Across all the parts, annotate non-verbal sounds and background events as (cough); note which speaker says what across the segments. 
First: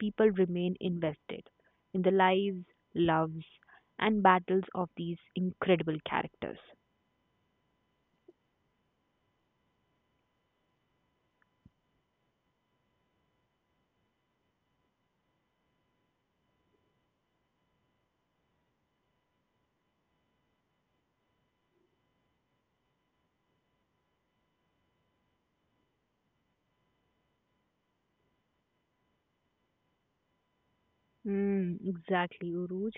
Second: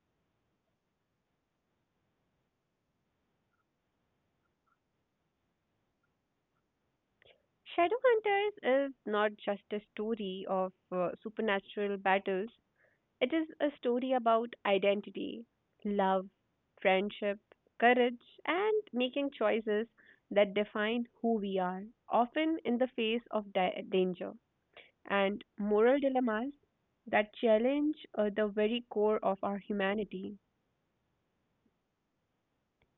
Speaker 1: people remain invested in the lives, loves, and battles of these incredible characters.
Speaker 2: Shadowhunters is not just a story of supernatural battles. It is a story about identity, love, friendship, courage, and making choices that define who we are, often in the face of danger and moral dilemmas that challenge the very core of our humanity.
Speaker 1: Mm, exactly, Uruj.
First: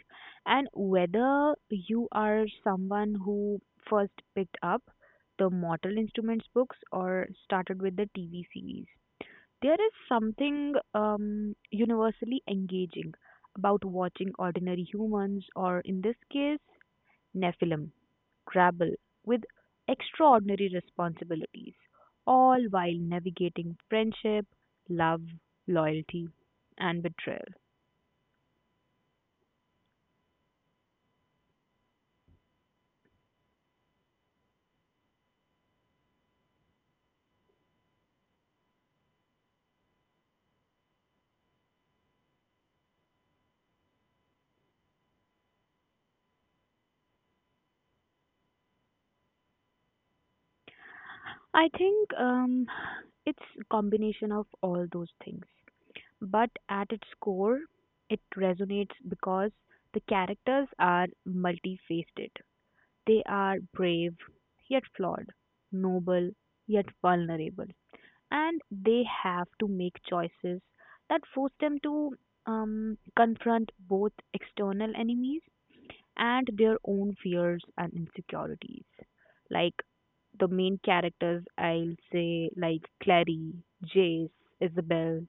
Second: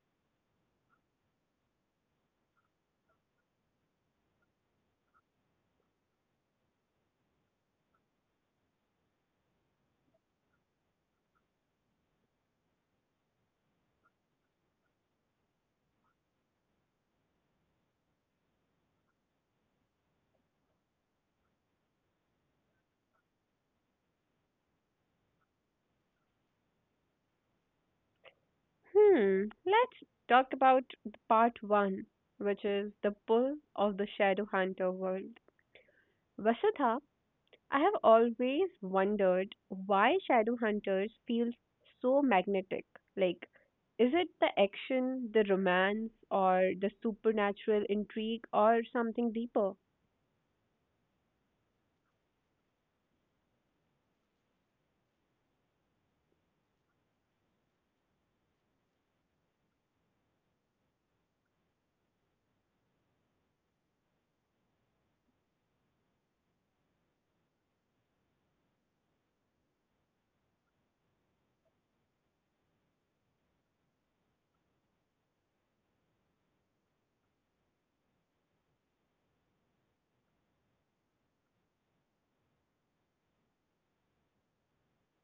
Speaker 1: And whether you are someone who first picked up the Mortal Instruments books or started with the TV series, there is something universally engaging about watching ordinary humans, or in this case, Nephilim grapple with extraordinary responsibilities, all while navigating friendship, love, loyalty, and betrayal.
Speaker 2: Hmm, let's talk about the part one, which is the pull of the Shadowhunter world. Vasudha, I have always wondered why shadow hunters feel so magnetic. Like, is it the action, the romance, or the supernatural intrigue, or something deeper?
Speaker 1: I think it's combination of all those things, but at its core, it resonates because the characters are multifaceted. They are brave yet flawed, noble yet vulnerable, and they have to make choices that force them to confront both external enemies and their own fears and insecurities. Like the main characters, I'll say, like Clary, Jace, Isabel,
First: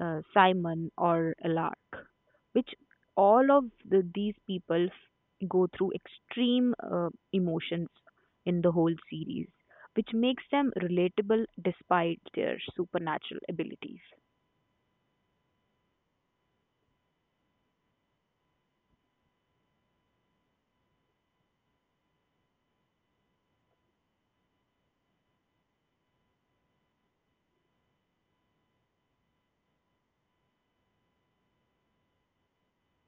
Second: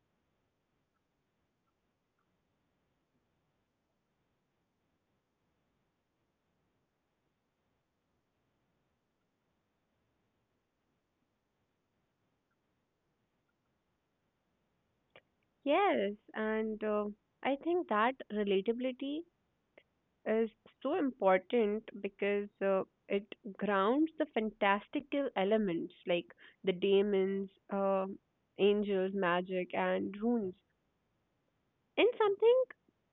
Speaker 1: Simon, or Lark, which all of these people go through extreme emotions in the whole series, which makes them relatable despite their supernatural abilities.
Speaker 2: Yes, and I think that relatability is so important because it grounds the fantastical elements like the demons, angels, magic, and runes, and something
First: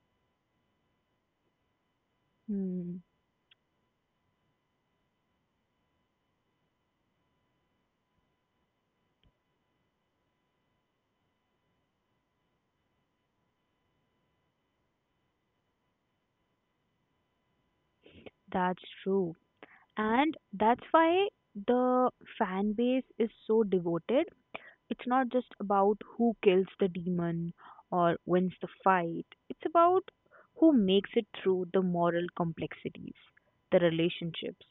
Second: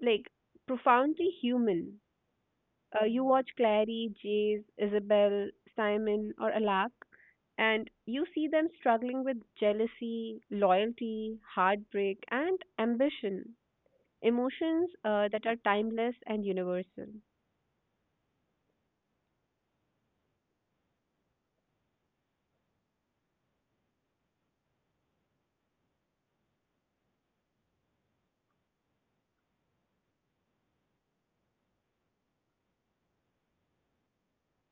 Speaker 2: like profoundly human.
Speaker 1: Hmm.
Speaker 2: You watch Clary, Jace, Isabel, Simon, or Alak, and you see them struggling with jealousy, loyalty, heartbreak, and ambition. Emotions that are timeless and universal.
Speaker 1: That's true. And that's why the fan base is so devoted. It's not just about who kills the demon or wins the fight. It's about who makes it through the moral complexities, the relationships,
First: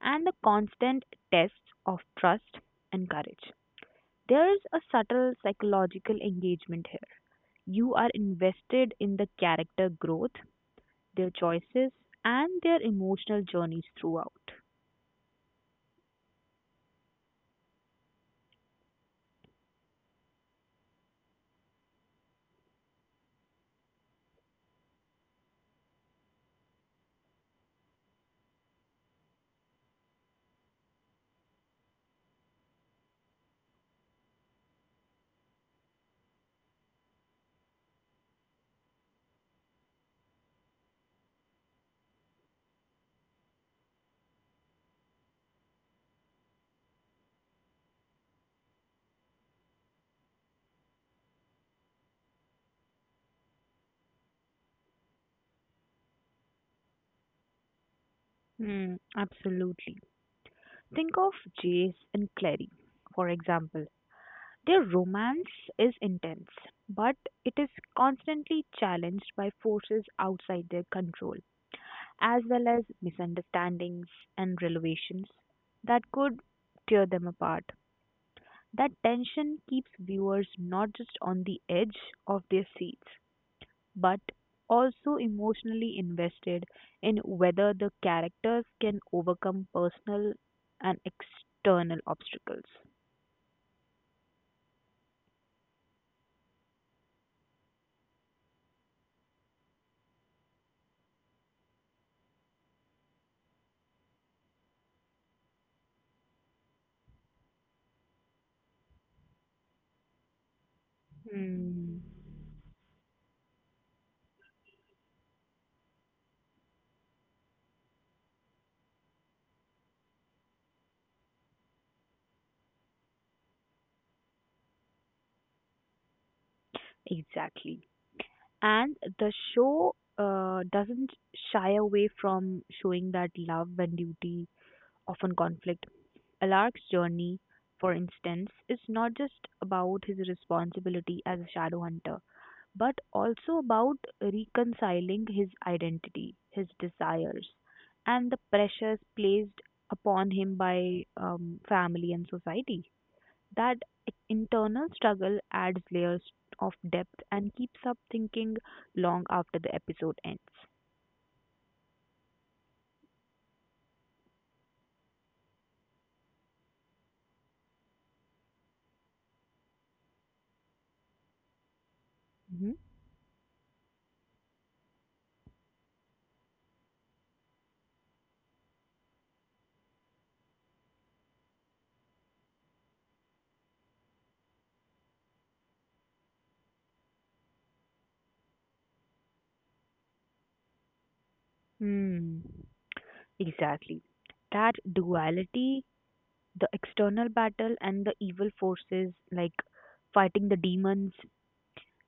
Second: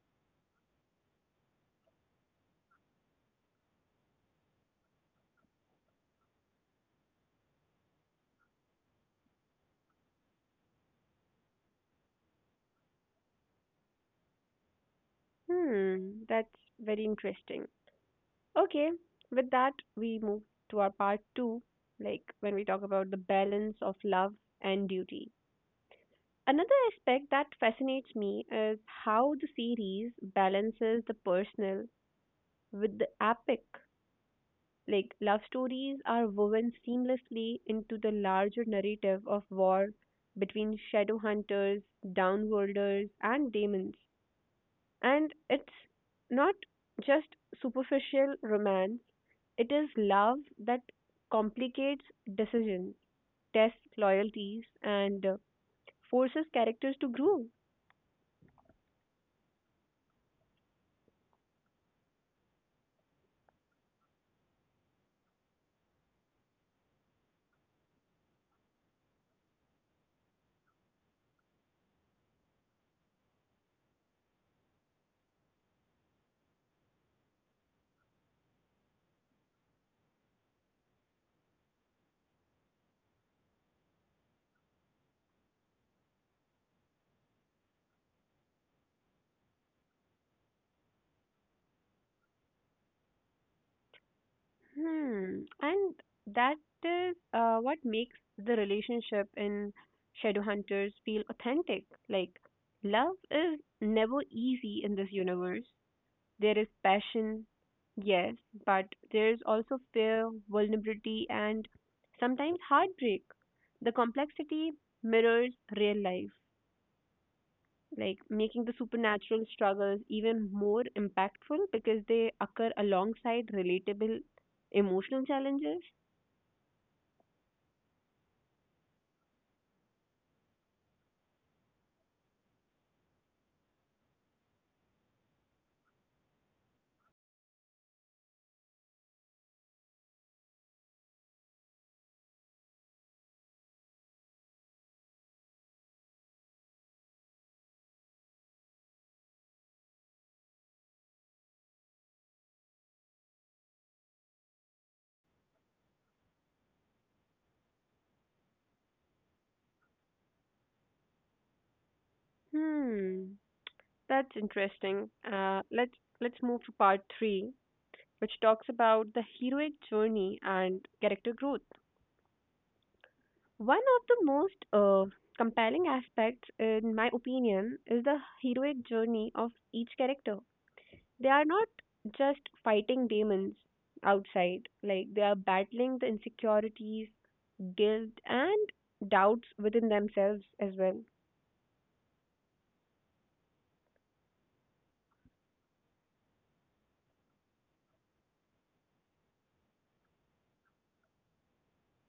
Speaker 1: and the constant tests of trust and courage. There is a subtle psychological engagement here. You are invested in the character growth, their choices, and their emotional journeys throughout.
Speaker 2: Hmm, that's very interesting. Okay, with that, we move to our part two, like when we talk about the balance of love and duty. Another aspect that fascinates me is how the series balances the personal with the epic. Like, love stories are woven seamlessly into the larger narrative of war between shadow hunters, downworlders, and demons. And it's not just superficial romance, it is love that complicates decisions, tests loyalties, and forces characters to grow.
Speaker 1: Hmm, absolutely. Think of Jace and Clary, for example. Their romance is intense, but it is constantly challenged by forces outside their control, as well as misunderstandings and revelations that could tear them apart. That tension keeps viewers not just on the edge of their seats, but also emotionally invested in whether the characters can overcome personal and external obstacles.
Speaker 2: Hmm. And that is what makes the relationship in Shadowhunters feel authentic. Like, love is never easy in this universe. There is passion, yes, but there's also fear, vulnerability, and
Speaker 1: Hmm.
Speaker 2: sometimes heartbreak. The complexity mirrors real life, like making the supernatural struggles even more impactful because they occur alongside relatable emotional challenges.
Speaker 1: Exactly. And the show doesn't shy away from showing that love and duty often conflict. Alaric's journey, for instance, is not just about his responsibility as a shadow hunter, but also about reconciling his identity, his desires, and the pressures placed upon him by family and society. That internal struggle adds layers of depth and keeps up thinking long after the episode ends.
Speaker 2: Hmm, that's interesting. Let's move to part three, which talks about the heroic journey and character growth.
Speaker 1: Mhm.
Speaker 2: One of the most compelling aspects, in my opinion, is the heroic journey of each character. They are not just fighting demons outside; like they are battling the insecurities, guilt, and doubts within themselves as well.
Speaker 1: Hmm. Exactly. That duality, the external battle and the evil forces like fighting the demons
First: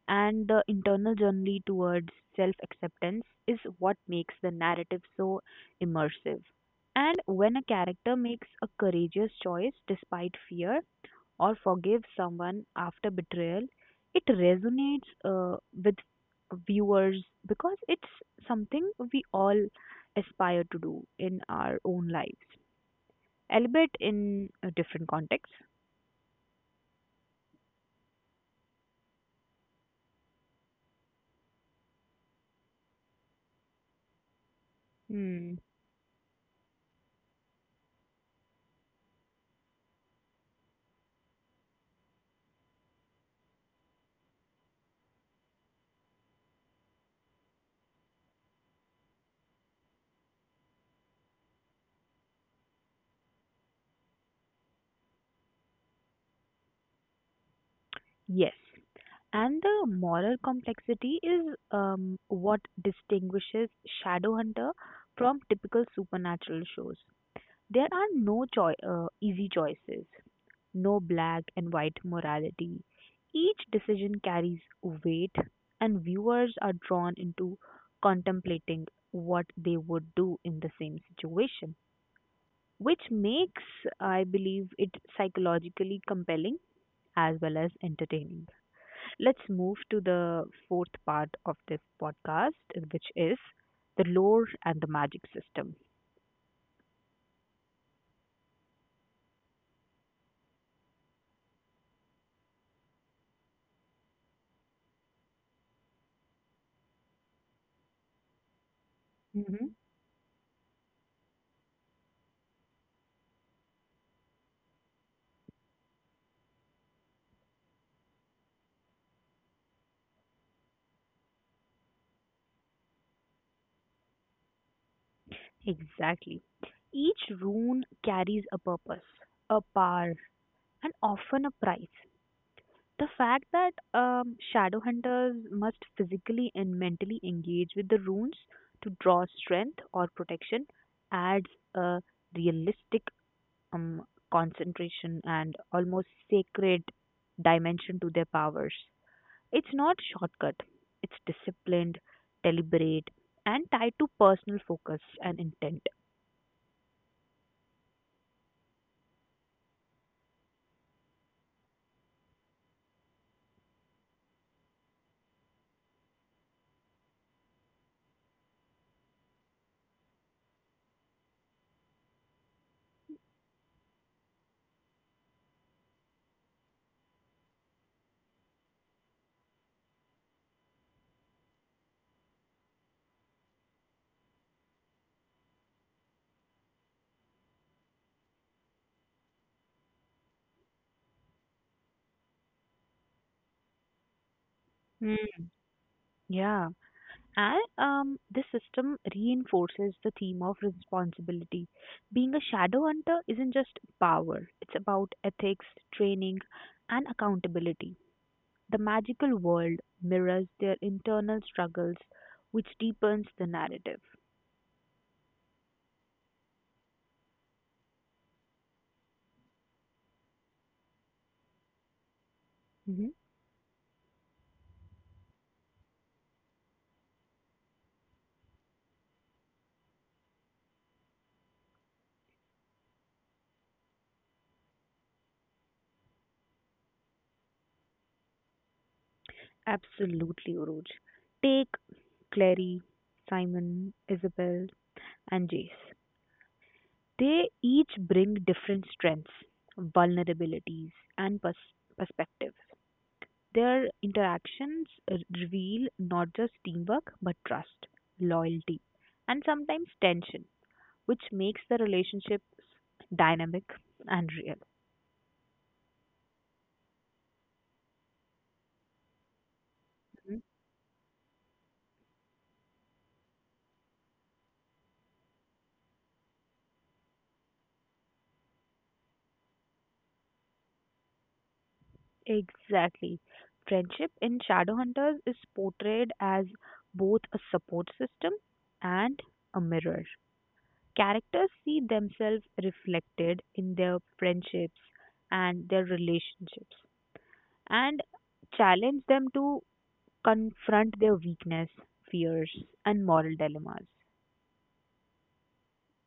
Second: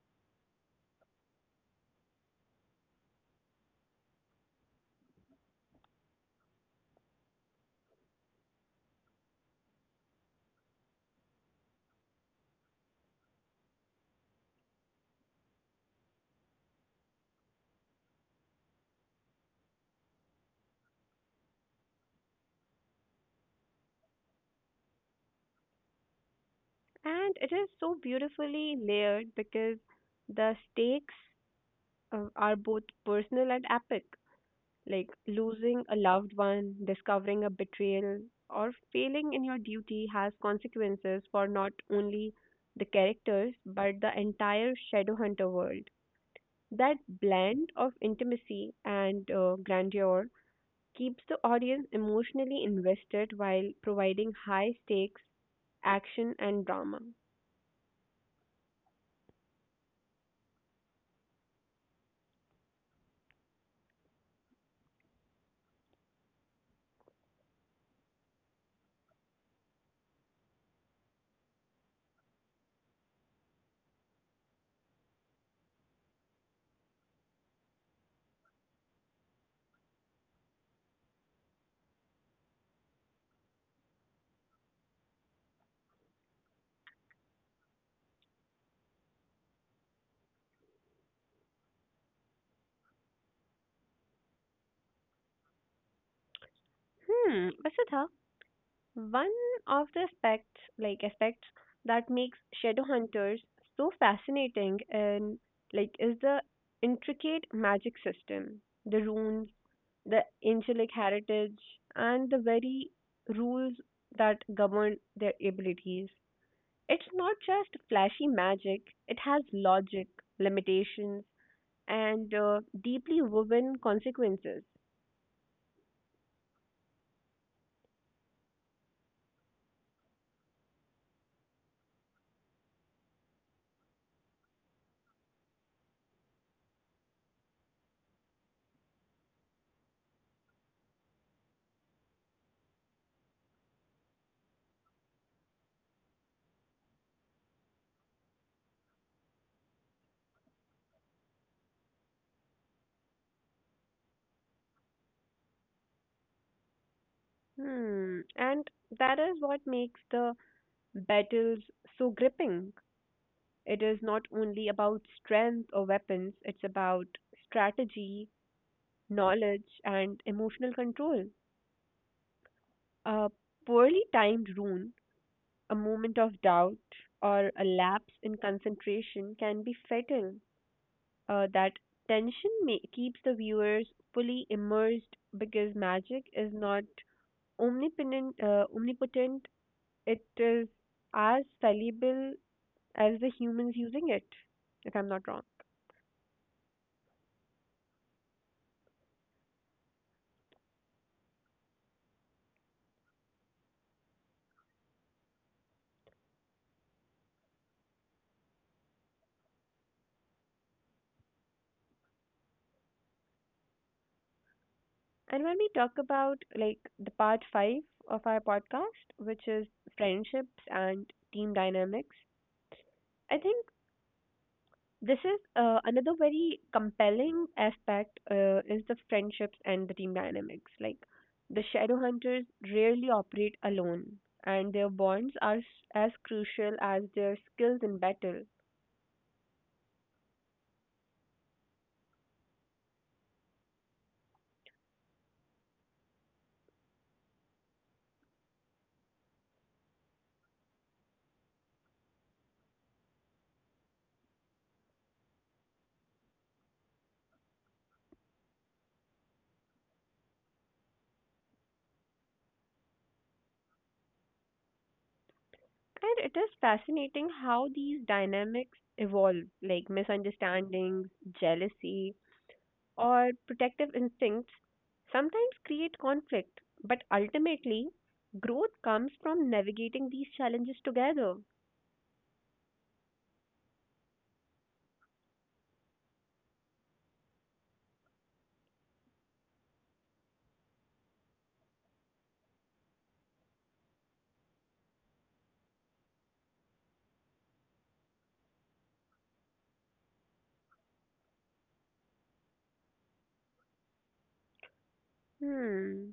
Speaker 1: and the internal journey towards self acceptance is what makes the narrative so immersive. And when a character makes a courageous choice despite fear, or forgive someone after betrayal, it resonates with viewers because it's something we all aspire to do in our own lives, albeit in a different context.
Speaker 2: And it is so beautifully layered because the stakes are both personal and epic, like
Speaker 1: Hmm.
Speaker 2: losing a loved one, discovering a betrayal, or failing in your duty has consequences for not only the characters but the entire Shadowhunter world. That blend of intimacy and grandeur keeps the audience emotionally invested while providing high stakes, action, and drama.
Speaker 1: Yes. And the moral complexity is what distinguishes Shadowhunter from typical supernatural shows. There are no easy choices. No black and white morality. Each decision carries weight, and viewers are drawn into contemplating what they would do in the same situation, which makes, I believe, it psychologically compelling as well as entertaining. Let's move to the fourth part of this podcast, which is the lore and the magic system.
Speaker 2: Vasudha, one of the aspects, that makes Shadowhunters so fascinating and is the intricate magic system, the runes,
Speaker 1: Hmm.
Speaker 2: the angelic heritage, and the very rules that govern their abilities. It's not just flashy magic; it has logic, limitations, and deeply woven consequences.
Speaker 1: Exactly. Each rune carries a purpose, a power, and often a price. The fact that shadow hunters must physically and mentally engage with the runes to draw strength or protection adds a realistic um, concentration and almost sacred dimension to their powers. It's not shortcut, it's disciplined, deliberate, and tied to personal focus and intent.
Speaker 2: Hmm, and that is what makes the battles so gripping. It is not only about strength or weapons, it's about strategy, knowledge, and emotional control. A poorly timed rune, a moment of doubt, or a lapse in concentration can be fatal. That tension keeps the viewers fully immersed because magic is not omnipotent, it is as fallible as the humans using it, if I'm not wrong.
Speaker 1: Hmm. Yeah. And this system reinforces the theme of responsibility. Being a shadow hunter isn't just power, it's about ethics, training, and accountability. The magical world mirrors their internal struggles, which deepens the narrative.
Speaker 2: And when we talk about the part five of our podcast, which is friendships and team dynamics,
Speaker 1: Mhm.
Speaker 2: I think this is another very compelling aspect is the friendships and the team dynamics. Like, the shadow hunters rarely operate alone, and their bonds are as crucial as their skills in battle.
Speaker 1: Absolutely, Uruj. Take Clary, Simon, Isabel, and Jace. They each bring different strengths, vulnerabilities, and perspective. Their interactions reveal not just teamwork, but trust, loyalty, and sometimes tension, which makes the relationships dynamic and real.
Speaker 2: And it is fascinating how these dynamics evolve, like
Speaker 1: Mhm.
Speaker 2: misunderstandings, jealousy, or protective instincts sometimes create conflict, but ultimately, growth comes from navigating these challenges together.
Speaker 1: Exactly. Friendship in Shadowhunters is portrayed as both a support system and a mirror. Characters see themselves reflected in their friendships and their relationships and challenge them to confront their weakness, fears, and moral dilemmas.
Speaker 2: Hmm.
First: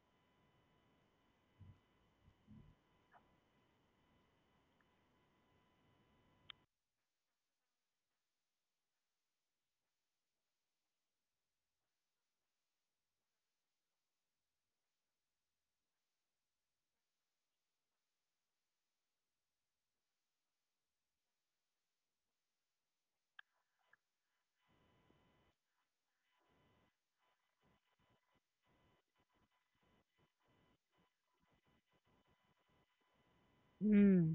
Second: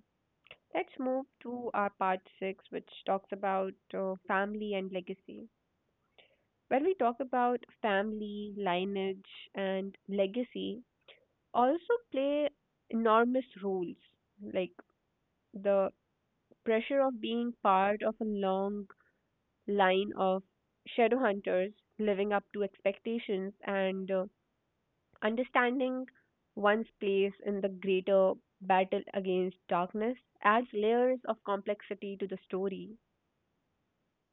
Speaker 2: Let's move to our part six, which talks about family and legacy. When we talk about family, lineage, and legacy, also play enormous roles, like the pressure of being part of a long line of shadow hunters, living up to expectations, and understanding one's place in the greater battle against darkness adds layers of complexity to the story.
Speaker 1: Hmm,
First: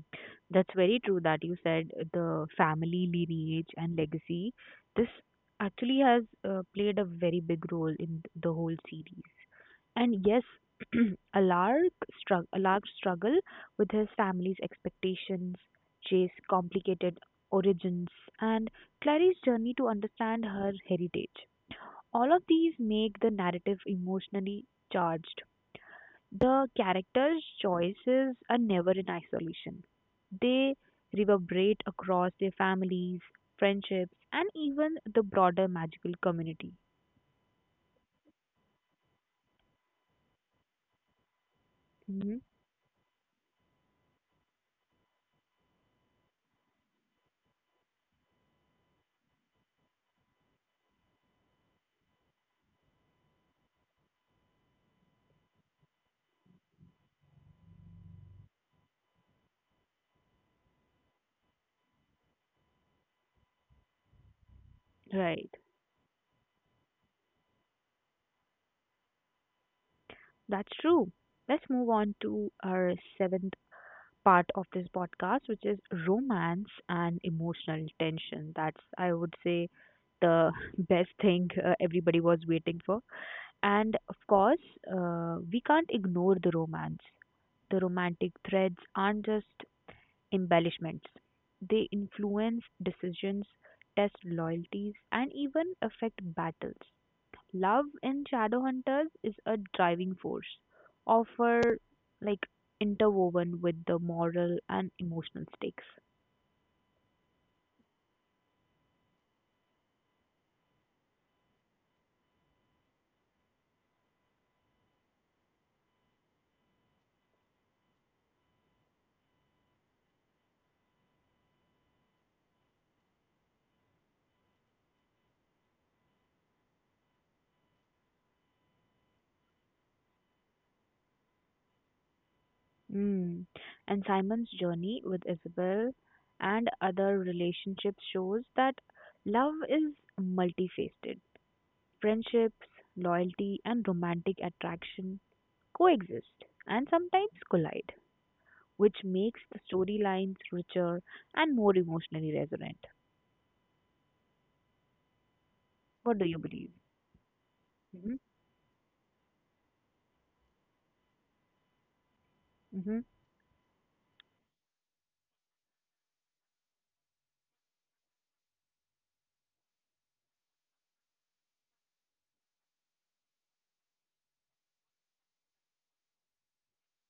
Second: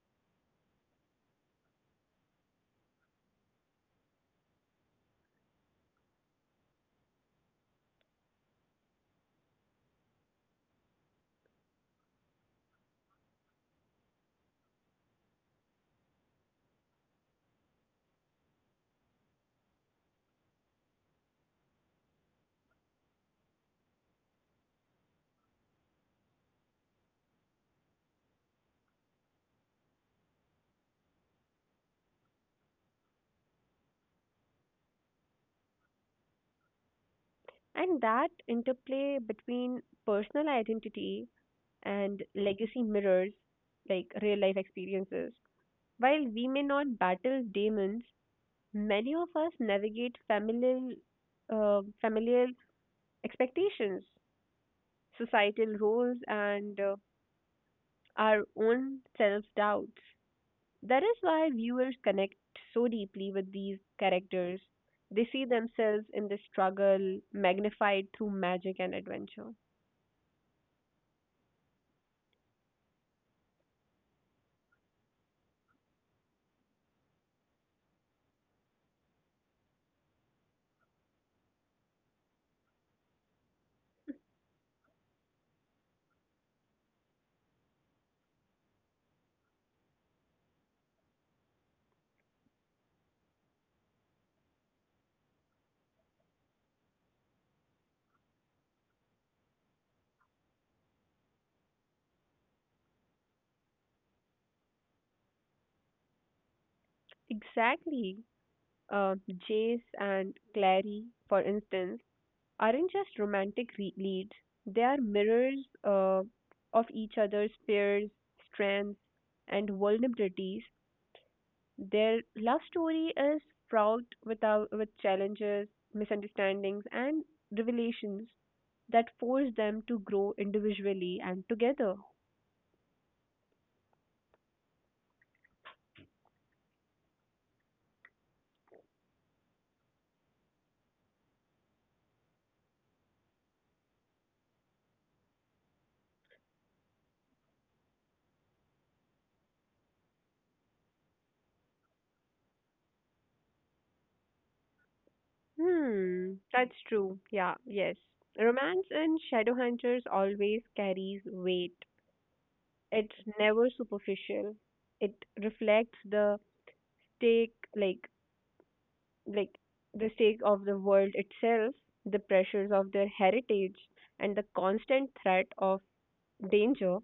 Speaker 1: that's very true that you said the family lineage and legacy. This actually has played a very big role in the whole series. And yes, (clears throat) Alark Alark's struggle with his family's expectations, Jay's complicated origins, and Clary's journey to understand her heritage. All of these make the narrative emotionally charged. The characters' choices are never in isolation. They reverberate across their families, friendships, and even the broader magical community.
Speaker 2: And that interplay between personal identity and
Speaker 1: Hmm.
Speaker 2: legacy mirrors, like real life experiences. While we may not battle demons, many of us navigate familial expectations, societal roles, and our own self doubts. That is why viewers connect so deeply with these characters. They see
Speaker 1: Right,
Speaker 2: themselves in the struggle magnified through magic and adventure.
Speaker 1: that's true. Let's move on to our seventh part of this podcast, which is romance and emotional tension. That's, I would say, the (laughs) best thing everybody was waiting for. And of course, we can't ignore the romance. The romantic threads aren't just embellishments, they influence decisions, test loyalties, and even affect battles. Love in Shadowhunters is a driving force, offer like interwoven with the moral and emotional stakes.
Speaker 2: Exactly. Uh, Jace and Clary, for instance, aren't just leads, they are mirrors uh, of each other's fears, strengths, and vulnerabilities. Their love story is fraught without, with challenges, misunderstandings, and revelations that force them to grow individually and together.
Speaker 1: Mm. And Simon's journey with Isabel and other relationships shows that love is multifaceted. Friendships, loyalty, and romantic attraction coexist and sometimes collide, which makes the storylines richer and more emotionally resonant. What do you
Speaker 2: Hmm,
Speaker 1: believe?
Speaker 2: that's true. Yeah, yes.
Speaker 1: Hmm.
Speaker 2: Romance in Shadowhunters always carries weight.
Speaker 1: Hmm.
Speaker 2: It's never superficial. It reflects the stake, like the stake of the world itself, the pressures of their heritage, and the constant threat of danger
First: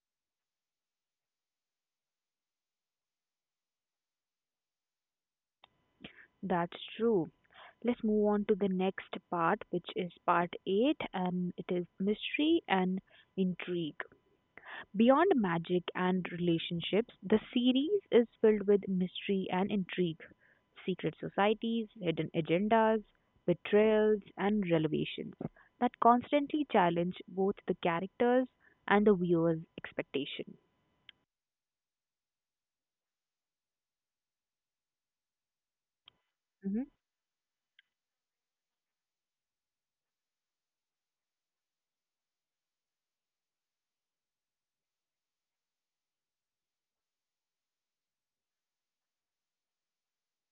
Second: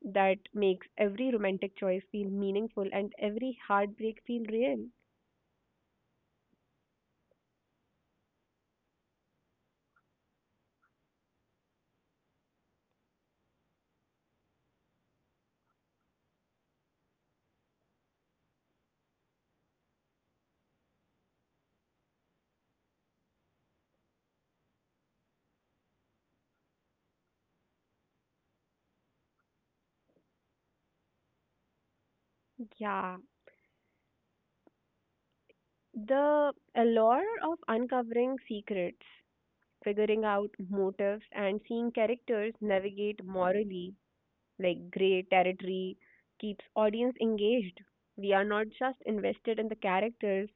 Speaker 2: that makes every romantic choice feel meaningful and every heartbreak feel real.
Speaker 1: That's true. Let's move on to the next part, which is part 8, and it is mystery and intrigue. Beyond magic and relationships, the series is filled with mystery and intrigue, secret societies, hidden agendas, betrayals, and revelations that constantly challenge both the characters and the viewer's expectation.
Speaker 2: Yeah, the
Speaker 1: Mhm.
Speaker 2: allure of uncovering secrets, figuring out motives, and seeing characters navigate morally like gray territory keeps audience engaged. We are not just invested in the characters'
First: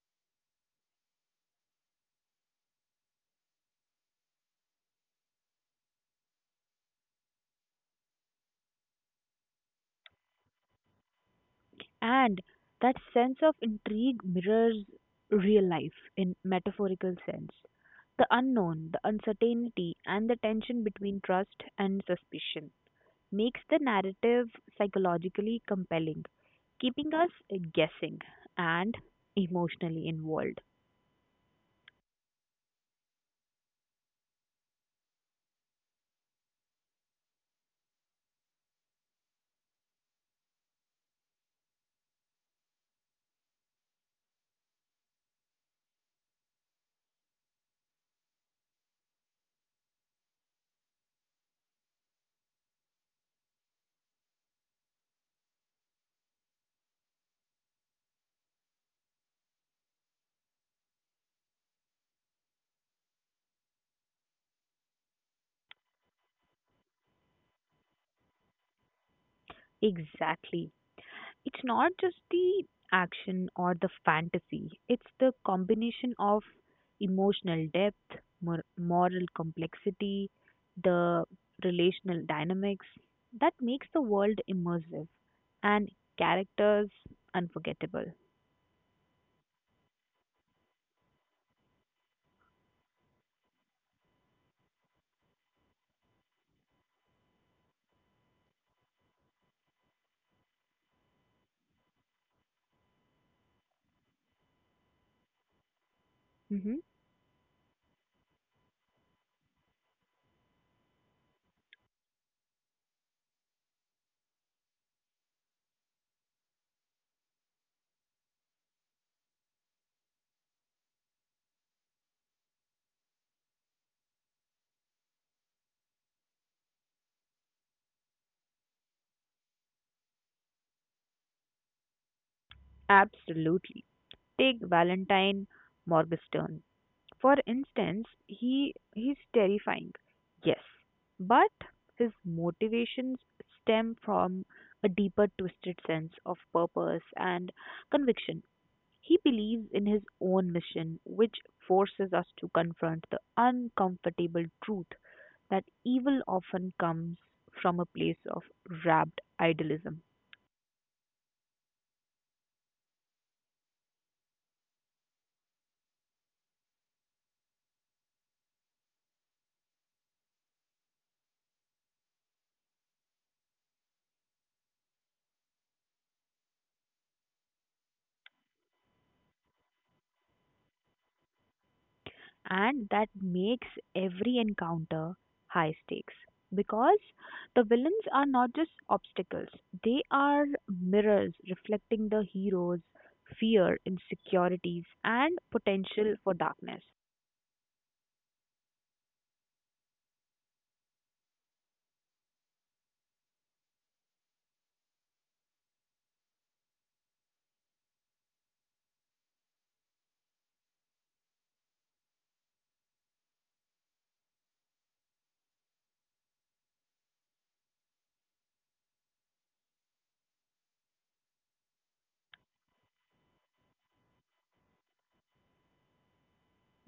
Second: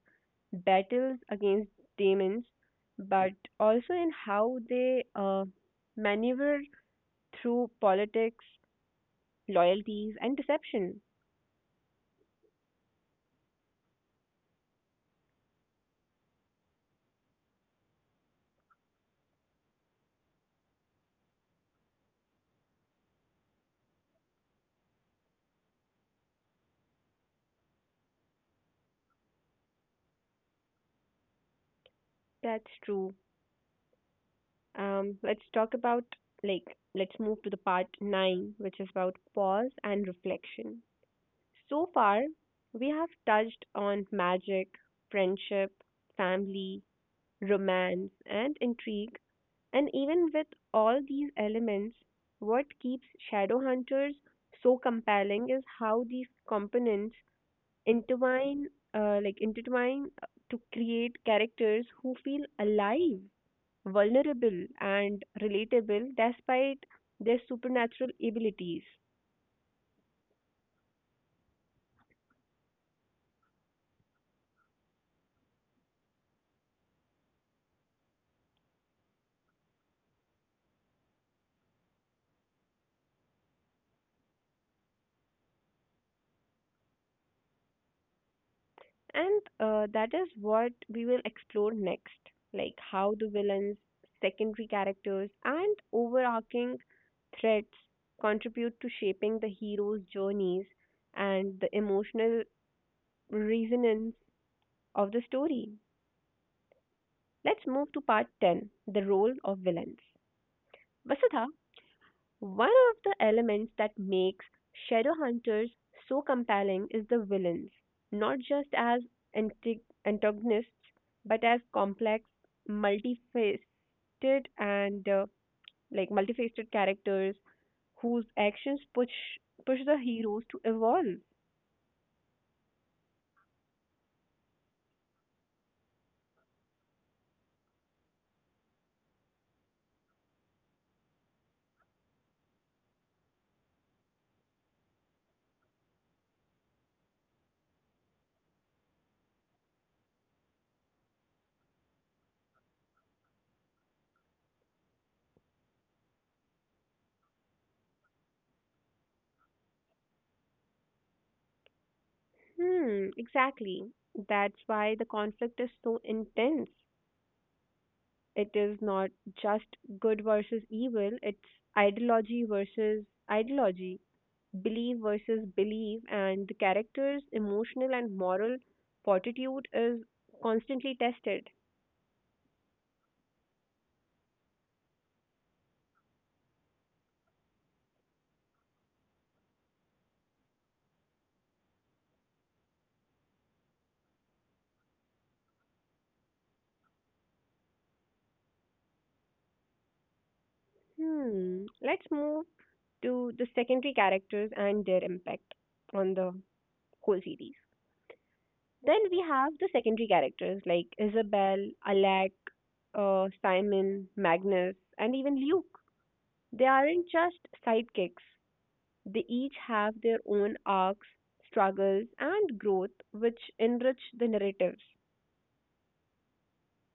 Speaker 2: battles against demons, but also in how they maneuver through politics, loyalties, and deception.
Speaker 1: And that sense of intrigue mirrors real life in metaphorical sense. The unknown, the uncertainty, and the tension between trust and suspicion makes the narrative psychologically compelling, keeping us guessing and emotionally involved.
Speaker 2: That's true. Let's talk about like let's move to the part nine, which is about pause and reflection. So far, we have touched on magic, friendship, family, romance, and intrigue. And even with all these elements, what keeps Shadowhunters so compelling is how these components intertwine, intertwine to create characters who feel alive, vulnerable and relatable despite their supernatural abilities.
Speaker 1: Exactly. It's not just the action or the fantasy, it's the combination of emotional depth, moral complexity, the relational dynamics that makes the world immersive and characters unforgettable.
Speaker 2: And that is what we will explore next, like how the villains, secondary characters, and overarching threats contribute to shaping the hero's journeys and the emotional resonance of the story.
Speaker 1: Hmm.
Speaker 2: Let's move to part 10, the role of villains. Vasudha, one of the elements that makes Shadowhunters so compelling is the villains, not just as anti- antagonists, but as complex, multifaceted and multifaceted characters whose actions push the heroes to evolve.
Speaker 1: Absolutely. Take Valentine Morgenstern. For instance, he's terrifying. Yes, but his motivations stem from a deeper twisted sense of purpose and conviction. He believes in his own mission, which forces us to confront the uncomfortable truth that evil often comes from a place of rapt idealism.
Speaker 2: Hmm, exactly. That's why the conflict is so intense. It is not just good versus evil, it's ideology versus ideology, belief versus belief, and the character's emotional and moral fortitude is constantly tested.
Speaker 1: And that makes every encounter high stakes because the villains are not just obstacles, they are mirrors reflecting the hero's fear, insecurities, and potential for darkness.
Speaker 2: Hmm. Let's move to the secondary characters and their impact on the whole series. Then we have the secondary characters like Isabel, Alec, Simon, Magnus, and even Luke. They aren't just sidekicks. They each have their own arcs, struggles, and growth, which enrich the narratives.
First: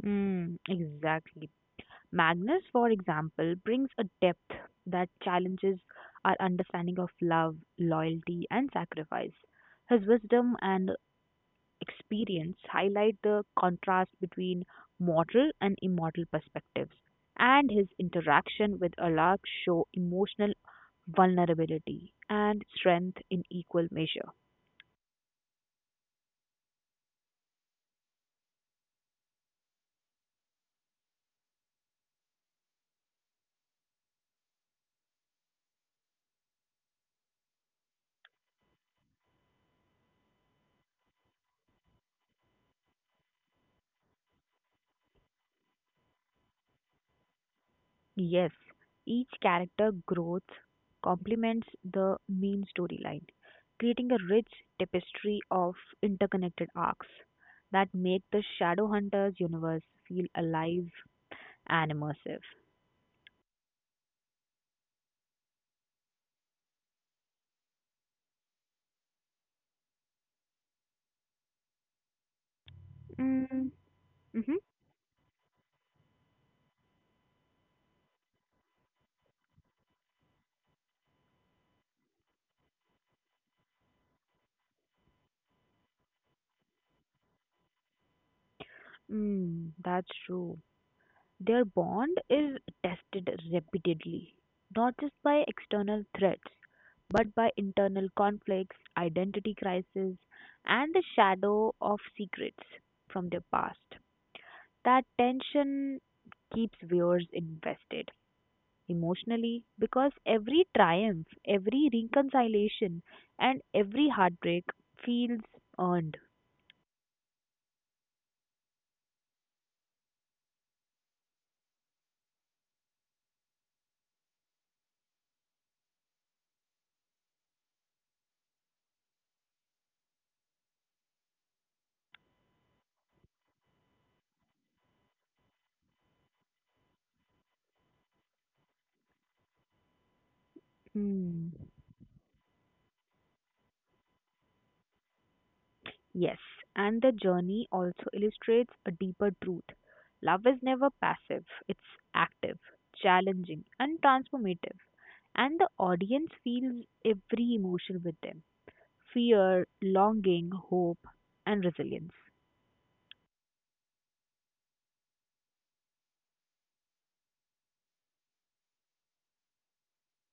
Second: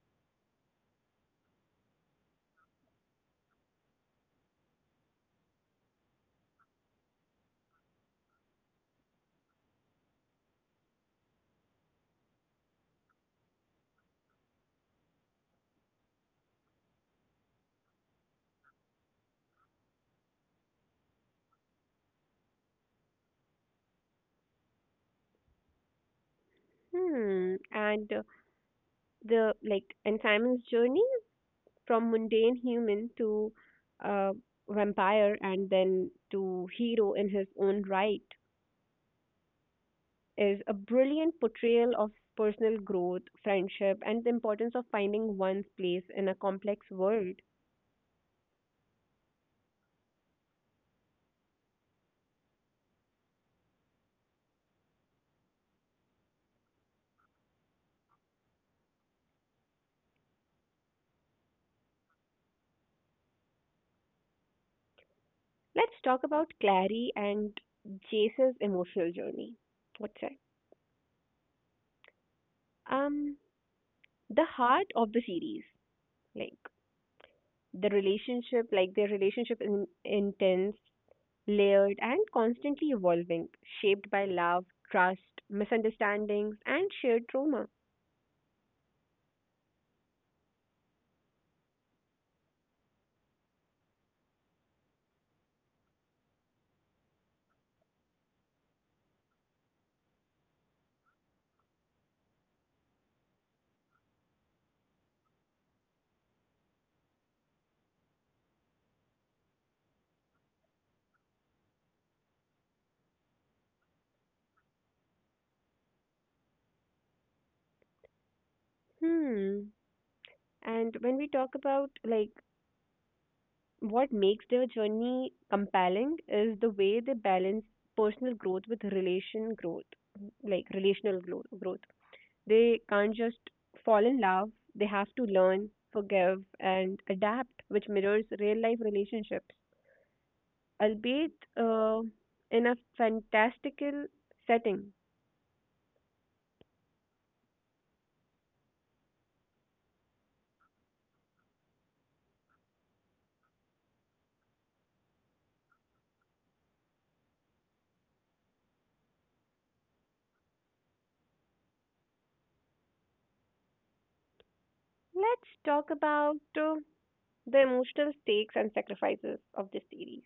Speaker 1: Mm, exactly. Magnus, for example, brings a depth that challenges our understanding of love, loyalty, and sacrifice. His wisdom and experience highlight the contrast between mortal and immortal perspectives, and his interaction with Allah show emotional vulnerability and strength in equal measure.
Speaker 2: Hmm. And the like and Simon's journey from mundane human to uh, vampire and then to hero in his own right is a brilliant portrayal of personal growth, friendship, and the importance of finding one's place in a complex world.
Speaker 1: Yes, each character growth complements the main storyline, creating a rich tapestry of interconnected arcs that make the Shadowhunters universe feel alive and immersive.
Speaker 2: Let's talk about Clary and Jace's emotional journey. What's that? Um,
Speaker 1: Mm-hmm.
Speaker 2: the heart of the series, like like their relationship in intense, layered and constantly evolving, shaped by love, trust, misunderstandings, and shared trauma.
Speaker 1: Mm, that's true. Their bond is tested repeatedly, not just by external threats, but by internal conflicts, identity crisis, and the shadow of secrets from their past. That tension keeps viewers invested emotionally because every triumph, every reconciliation, and every heartbreak feels earned.
Speaker 2: Hmm. And when we talk about what makes their journey compelling is the way they balance personal growth with relation growth, like relational growth. They can't just fall in love, they have to learn, forgive, and adapt, which mirrors real life relationships,
Speaker 1: Hmm.
Speaker 2: albeit uh, in a fantastical setting.
Speaker 1: Yes, and the journey also illustrates a deeper truth. Love is never passive, it's active, challenging, and transformative. And the audience feels every emotion with them fear, longing, hope, and resilience.
Speaker 2: Let's talk about the emotional stakes and sacrifices of this series.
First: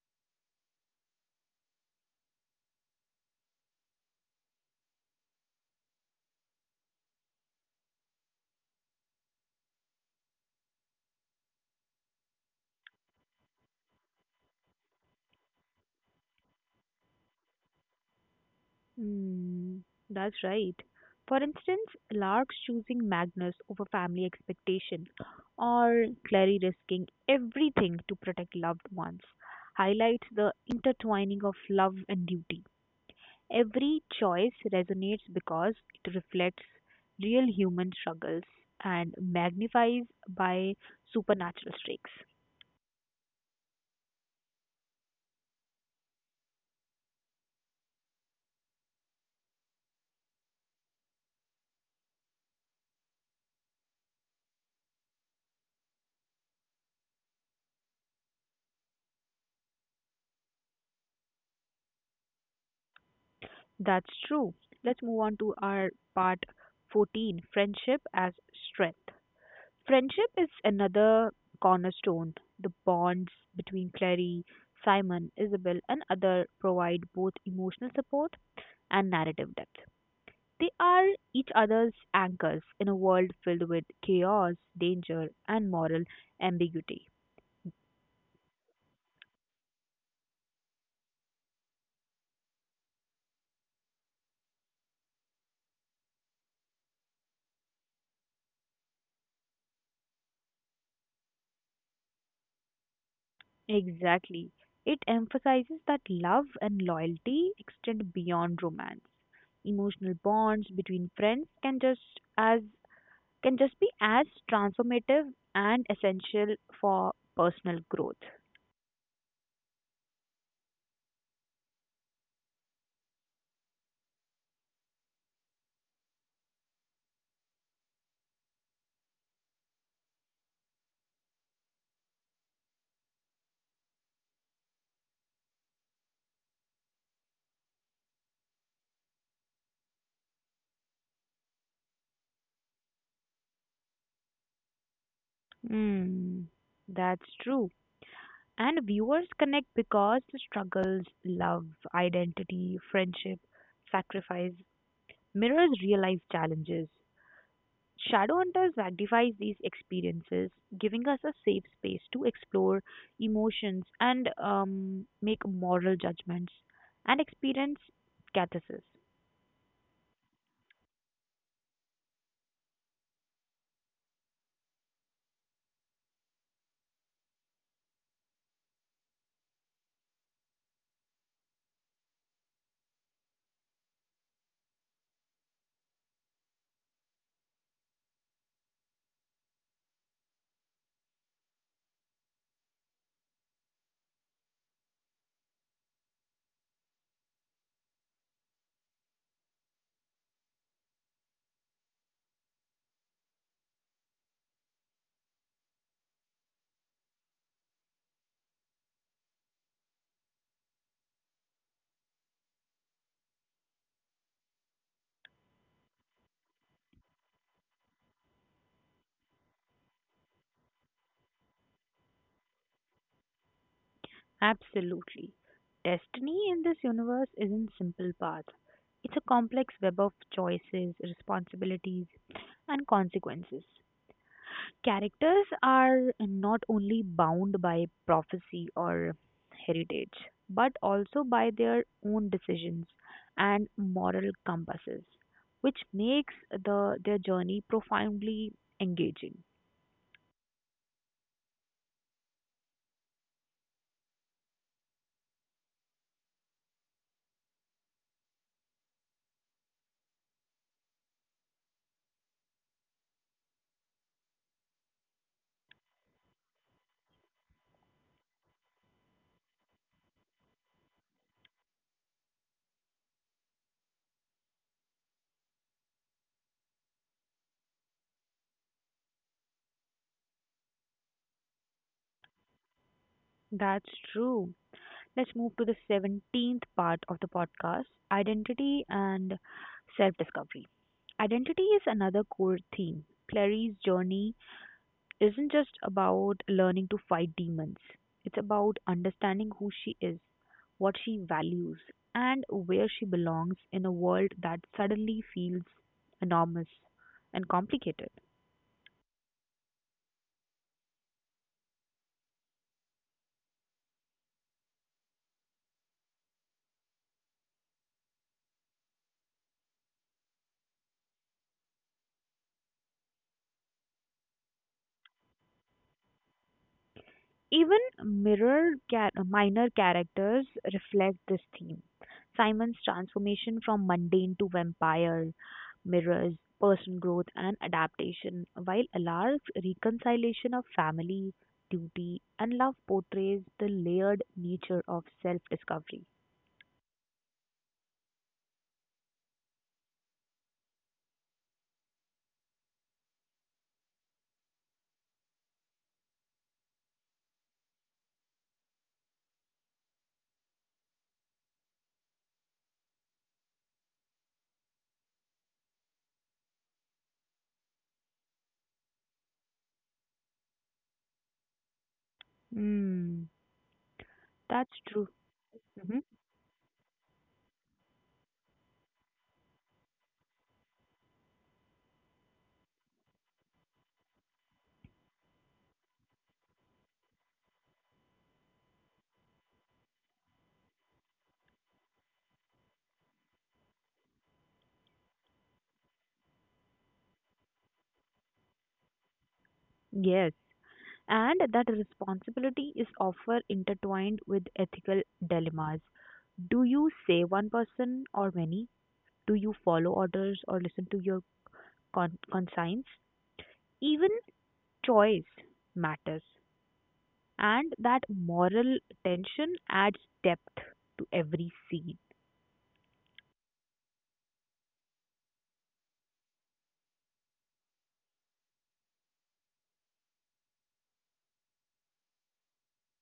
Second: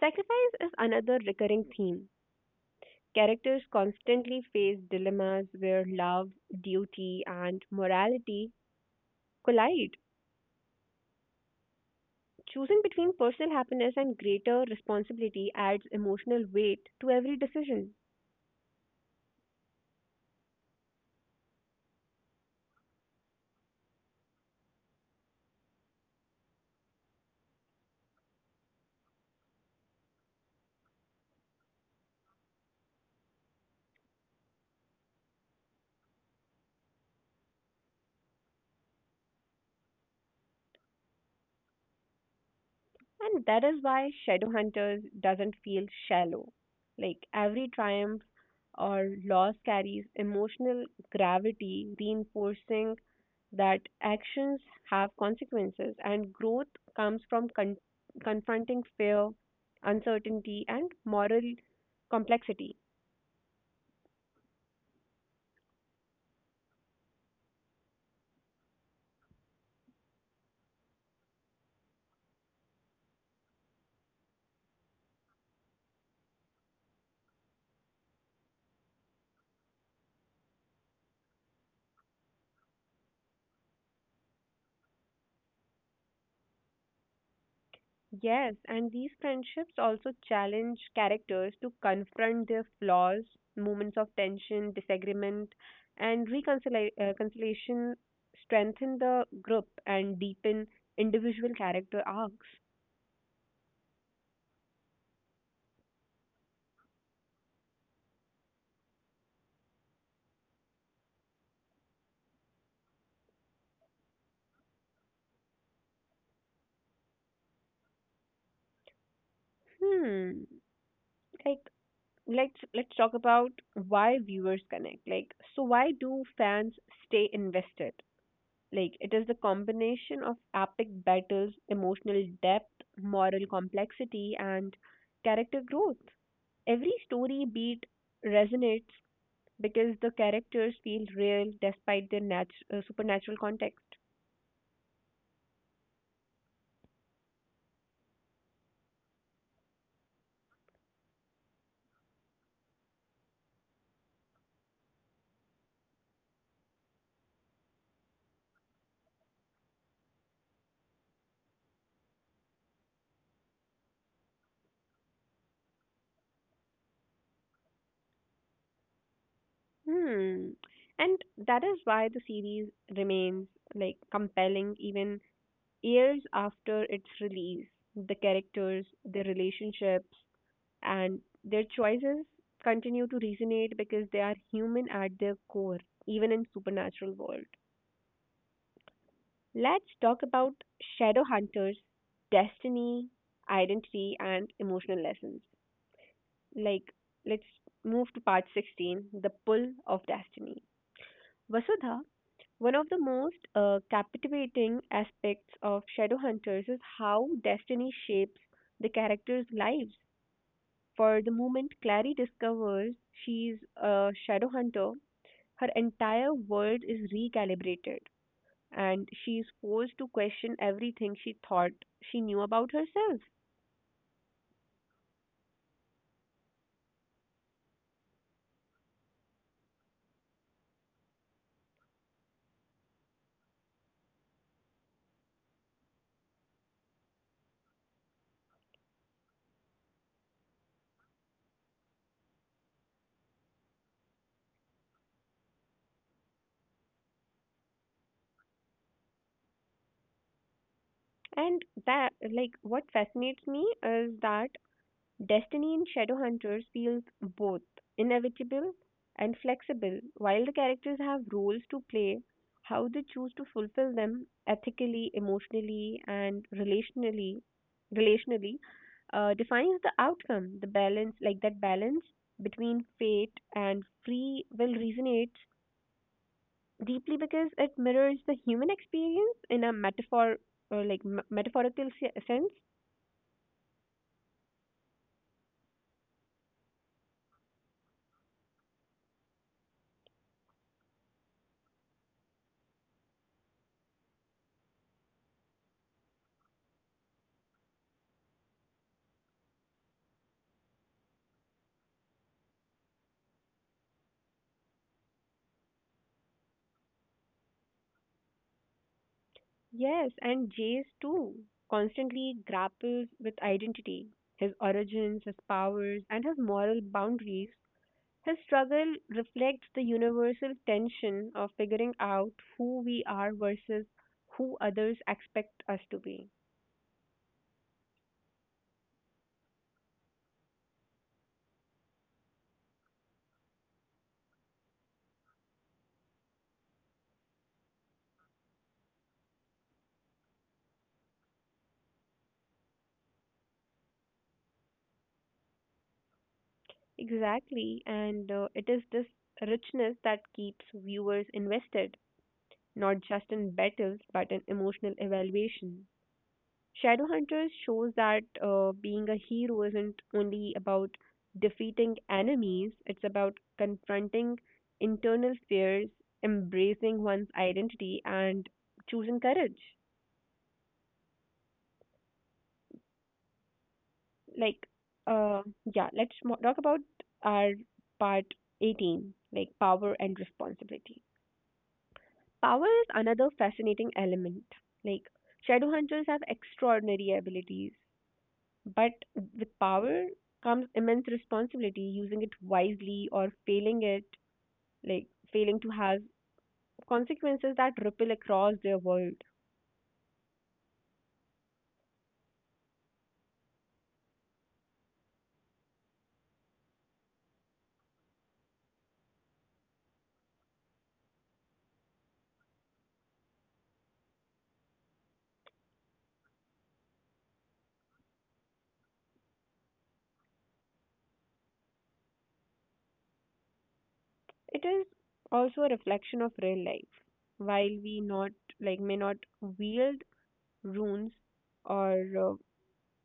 Speaker 2: Sacrifice is another recurring theme. Characters constantly face dilemmas where love, duty, and morality collide. Choosing between personal happiness and greater responsibility adds emotional weight to every decision.
Speaker 1: Hmm, that's right. For instance, Lark choosing Magnus over family expectation, or Clary risking everything to protect loved ones, highlights the intertwining of love and duty. Every choice resonates because it reflects real human struggles and magnifies by supernatural streaks.
Speaker 2: And that is why Shadowhunters doesn't feel shallow. Like every triumph or loss carries emotional gravity, reinforcing that actions have consequences, and growth comes from confronting fear, uncertainty, and moral complexity.
Speaker 1: That's true. Let's move on to our part 14 Friendship as Strength. Friendship is another cornerstone. The bonds between Clary, Simon, Isabel, and other provide both emotional support and narrative depth. They are each other's anchors in a world filled with chaos, danger, and moral ambiguity.
Speaker 2: Yes, and these friendships also challenge characters to confront their flaws. Moments of tension, disagreement, and reconciliation conciliation strengthen the group and deepen individual character arcs.
Speaker 1: Exactly. It emphasizes that love and loyalty extend beyond romance. Emotional bonds between friends can just be as transformative and essential for personal growth.
Speaker 2: Hmm. Like let's talk about why viewers connect, like, so why do fans stay invested. Like, it is the combination of epic battles, emotional depth, moral complexity and character growth. Every story beat resonates because the characters feel real despite their supernatural context.
Speaker 1: Hmm, that's true. And viewers connect because the struggles, love, identity, friendship, sacrifice, mirrors real life challenges. Shadowhunters magnifies these experiences, giving us a safe space to explore emotions and make moral judgments and experience catharsis.
Speaker 2: Hmm, and that is why the series remains compelling even years after its release. The characters, their relationships, and their choices continue to resonate because they are human at their core, even in supernatural world. Let's talk about Shadowhunters, destiny, identity, and emotional lessons. Like, let's move to part 16, the pull of destiny. Vasudha, one of the most captivating aspects of Shadowhunters is how destiny shapes the characters' lives. For the moment Clary discovers she's a Shadowhunter, her entire world is recalibrated and she's forced to question everything she thought she knew about herself.
Speaker 1: Absolutely. Destiny in this universe isn't simple path. It's a complex web of choices, responsibilities, and consequences. Characters are not only bound by prophecy or heritage, but also by their own decisions and moral compasses, which makes their journey profoundly engaging.
Speaker 2: And that, like, what fascinates me is that Destiny in Shadowhunters feels both inevitable and flexible. While the characters have roles to play, how they choose to fulfill them ethically, emotionally, and relationally, defines the outcome. The balance, that balance between fate and free will, resonates deeply because it mirrors the human experience in a metaphor, or metaphorical sense.
Speaker 1: That's true. Let's move to the 17th part of the podcast identity and self discovery. Identity is another core theme. Clary's journey isn't just about learning to fight demons, it's about understanding who she is, what she values, and where she belongs in a world that suddenly feels enormous and complicated.
Speaker 2: Yes, and Jace too constantly grapples with identity, his origins, his powers, and his moral boundaries. His struggle reflects the universal tension of figuring out who we are versus who others expect us to be.
Speaker 1: Even minor characters reflect this theme. Simon's transformation from mundane to vampire mirrors personal growth and adaptation, while Alar's reconciliation of family, duty, and love portrays the layered nature of self discovery.
Speaker 2: Exactly, and it is this richness that keeps viewers invested, not just in battles, but in emotional evaluation. Shadowhunters shows that being a hero isn't only about defeating enemies, it's about confronting internal fears, embracing one's identity, and choosing courage.
Speaker 1: Hmm,
Speaker 2: Like,
Speaker 1: that's true.
Speaker 2: uh, yeah,
Speaker 1: hmm
Speaker 2: let's talk about our part 18, like power and responsibility. Power is another fascinating element. Like, Shadowhunters have extraordinary abilities, but with power comes immense responsibility, using it wisely or failing it, like failing to have consequences that ripple across their world.
Speaker 1: Yes, and that responsibility is often intertwined with ethical dilemmas. Do you save one person or many? Do you follow orders or listen to your conscience? Even choice matters, and that moral tension adds depth to every scene.
Speaker 2: It is also a reflection of real life. While we not like may not wield runes or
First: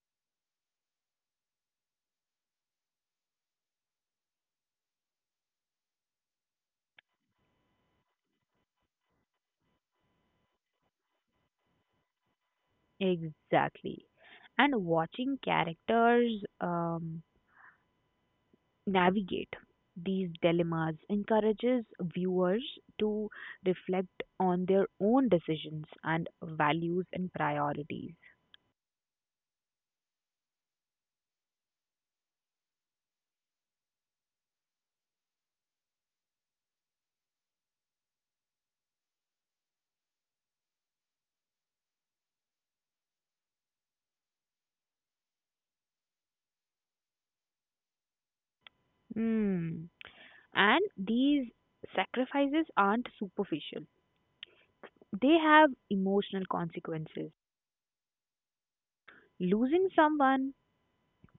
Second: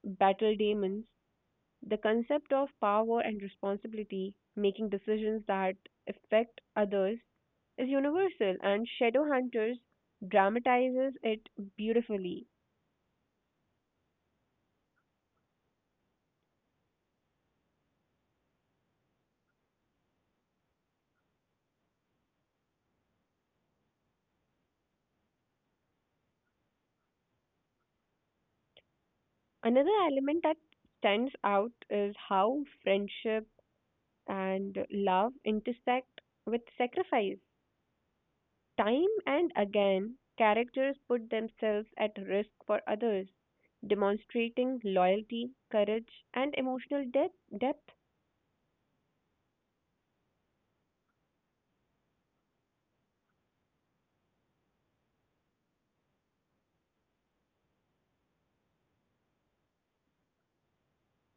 Speaker 2: battle demons, the concept of power and responsibility, making decisions that affect others, is universal, and Shadow Hunters dramatizes it beautifully.
Speaker 1: Exactly. And watching characters um, navigate these dilemmas encourages viewers to reflect on their own decisions and values and priorities.
Speaker 2: Another element that stands out is how friendship and love intersect with sacrifice. Time and again, characters put themselves at risk for others, demonstrating loyalty, courage, and emotional depth.
Speaker 1: Hmm. And these sacrifices aren't superficial, they have emotional consequences. Losing someone,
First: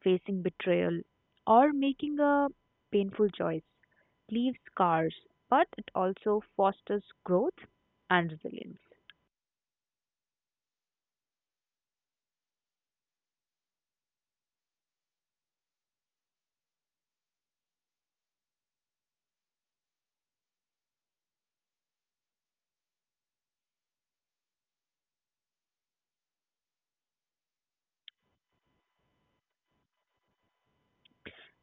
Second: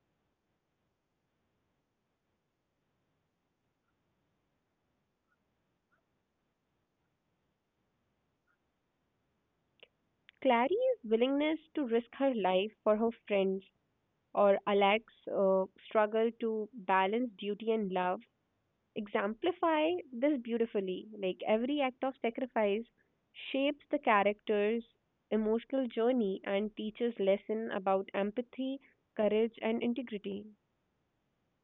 Speaker 1: facing betrayal, or making a painful choice leaves scars, but it also fosters growth and resilience.
Speaker 2: Clary's willingness to risk her life for her friends, or Alec's struggle to balance duty and love, exemplify this beautifully. Like every act of sacrifice shapes the character's emotional journey and teaches lesson about empathy, courage and integrity.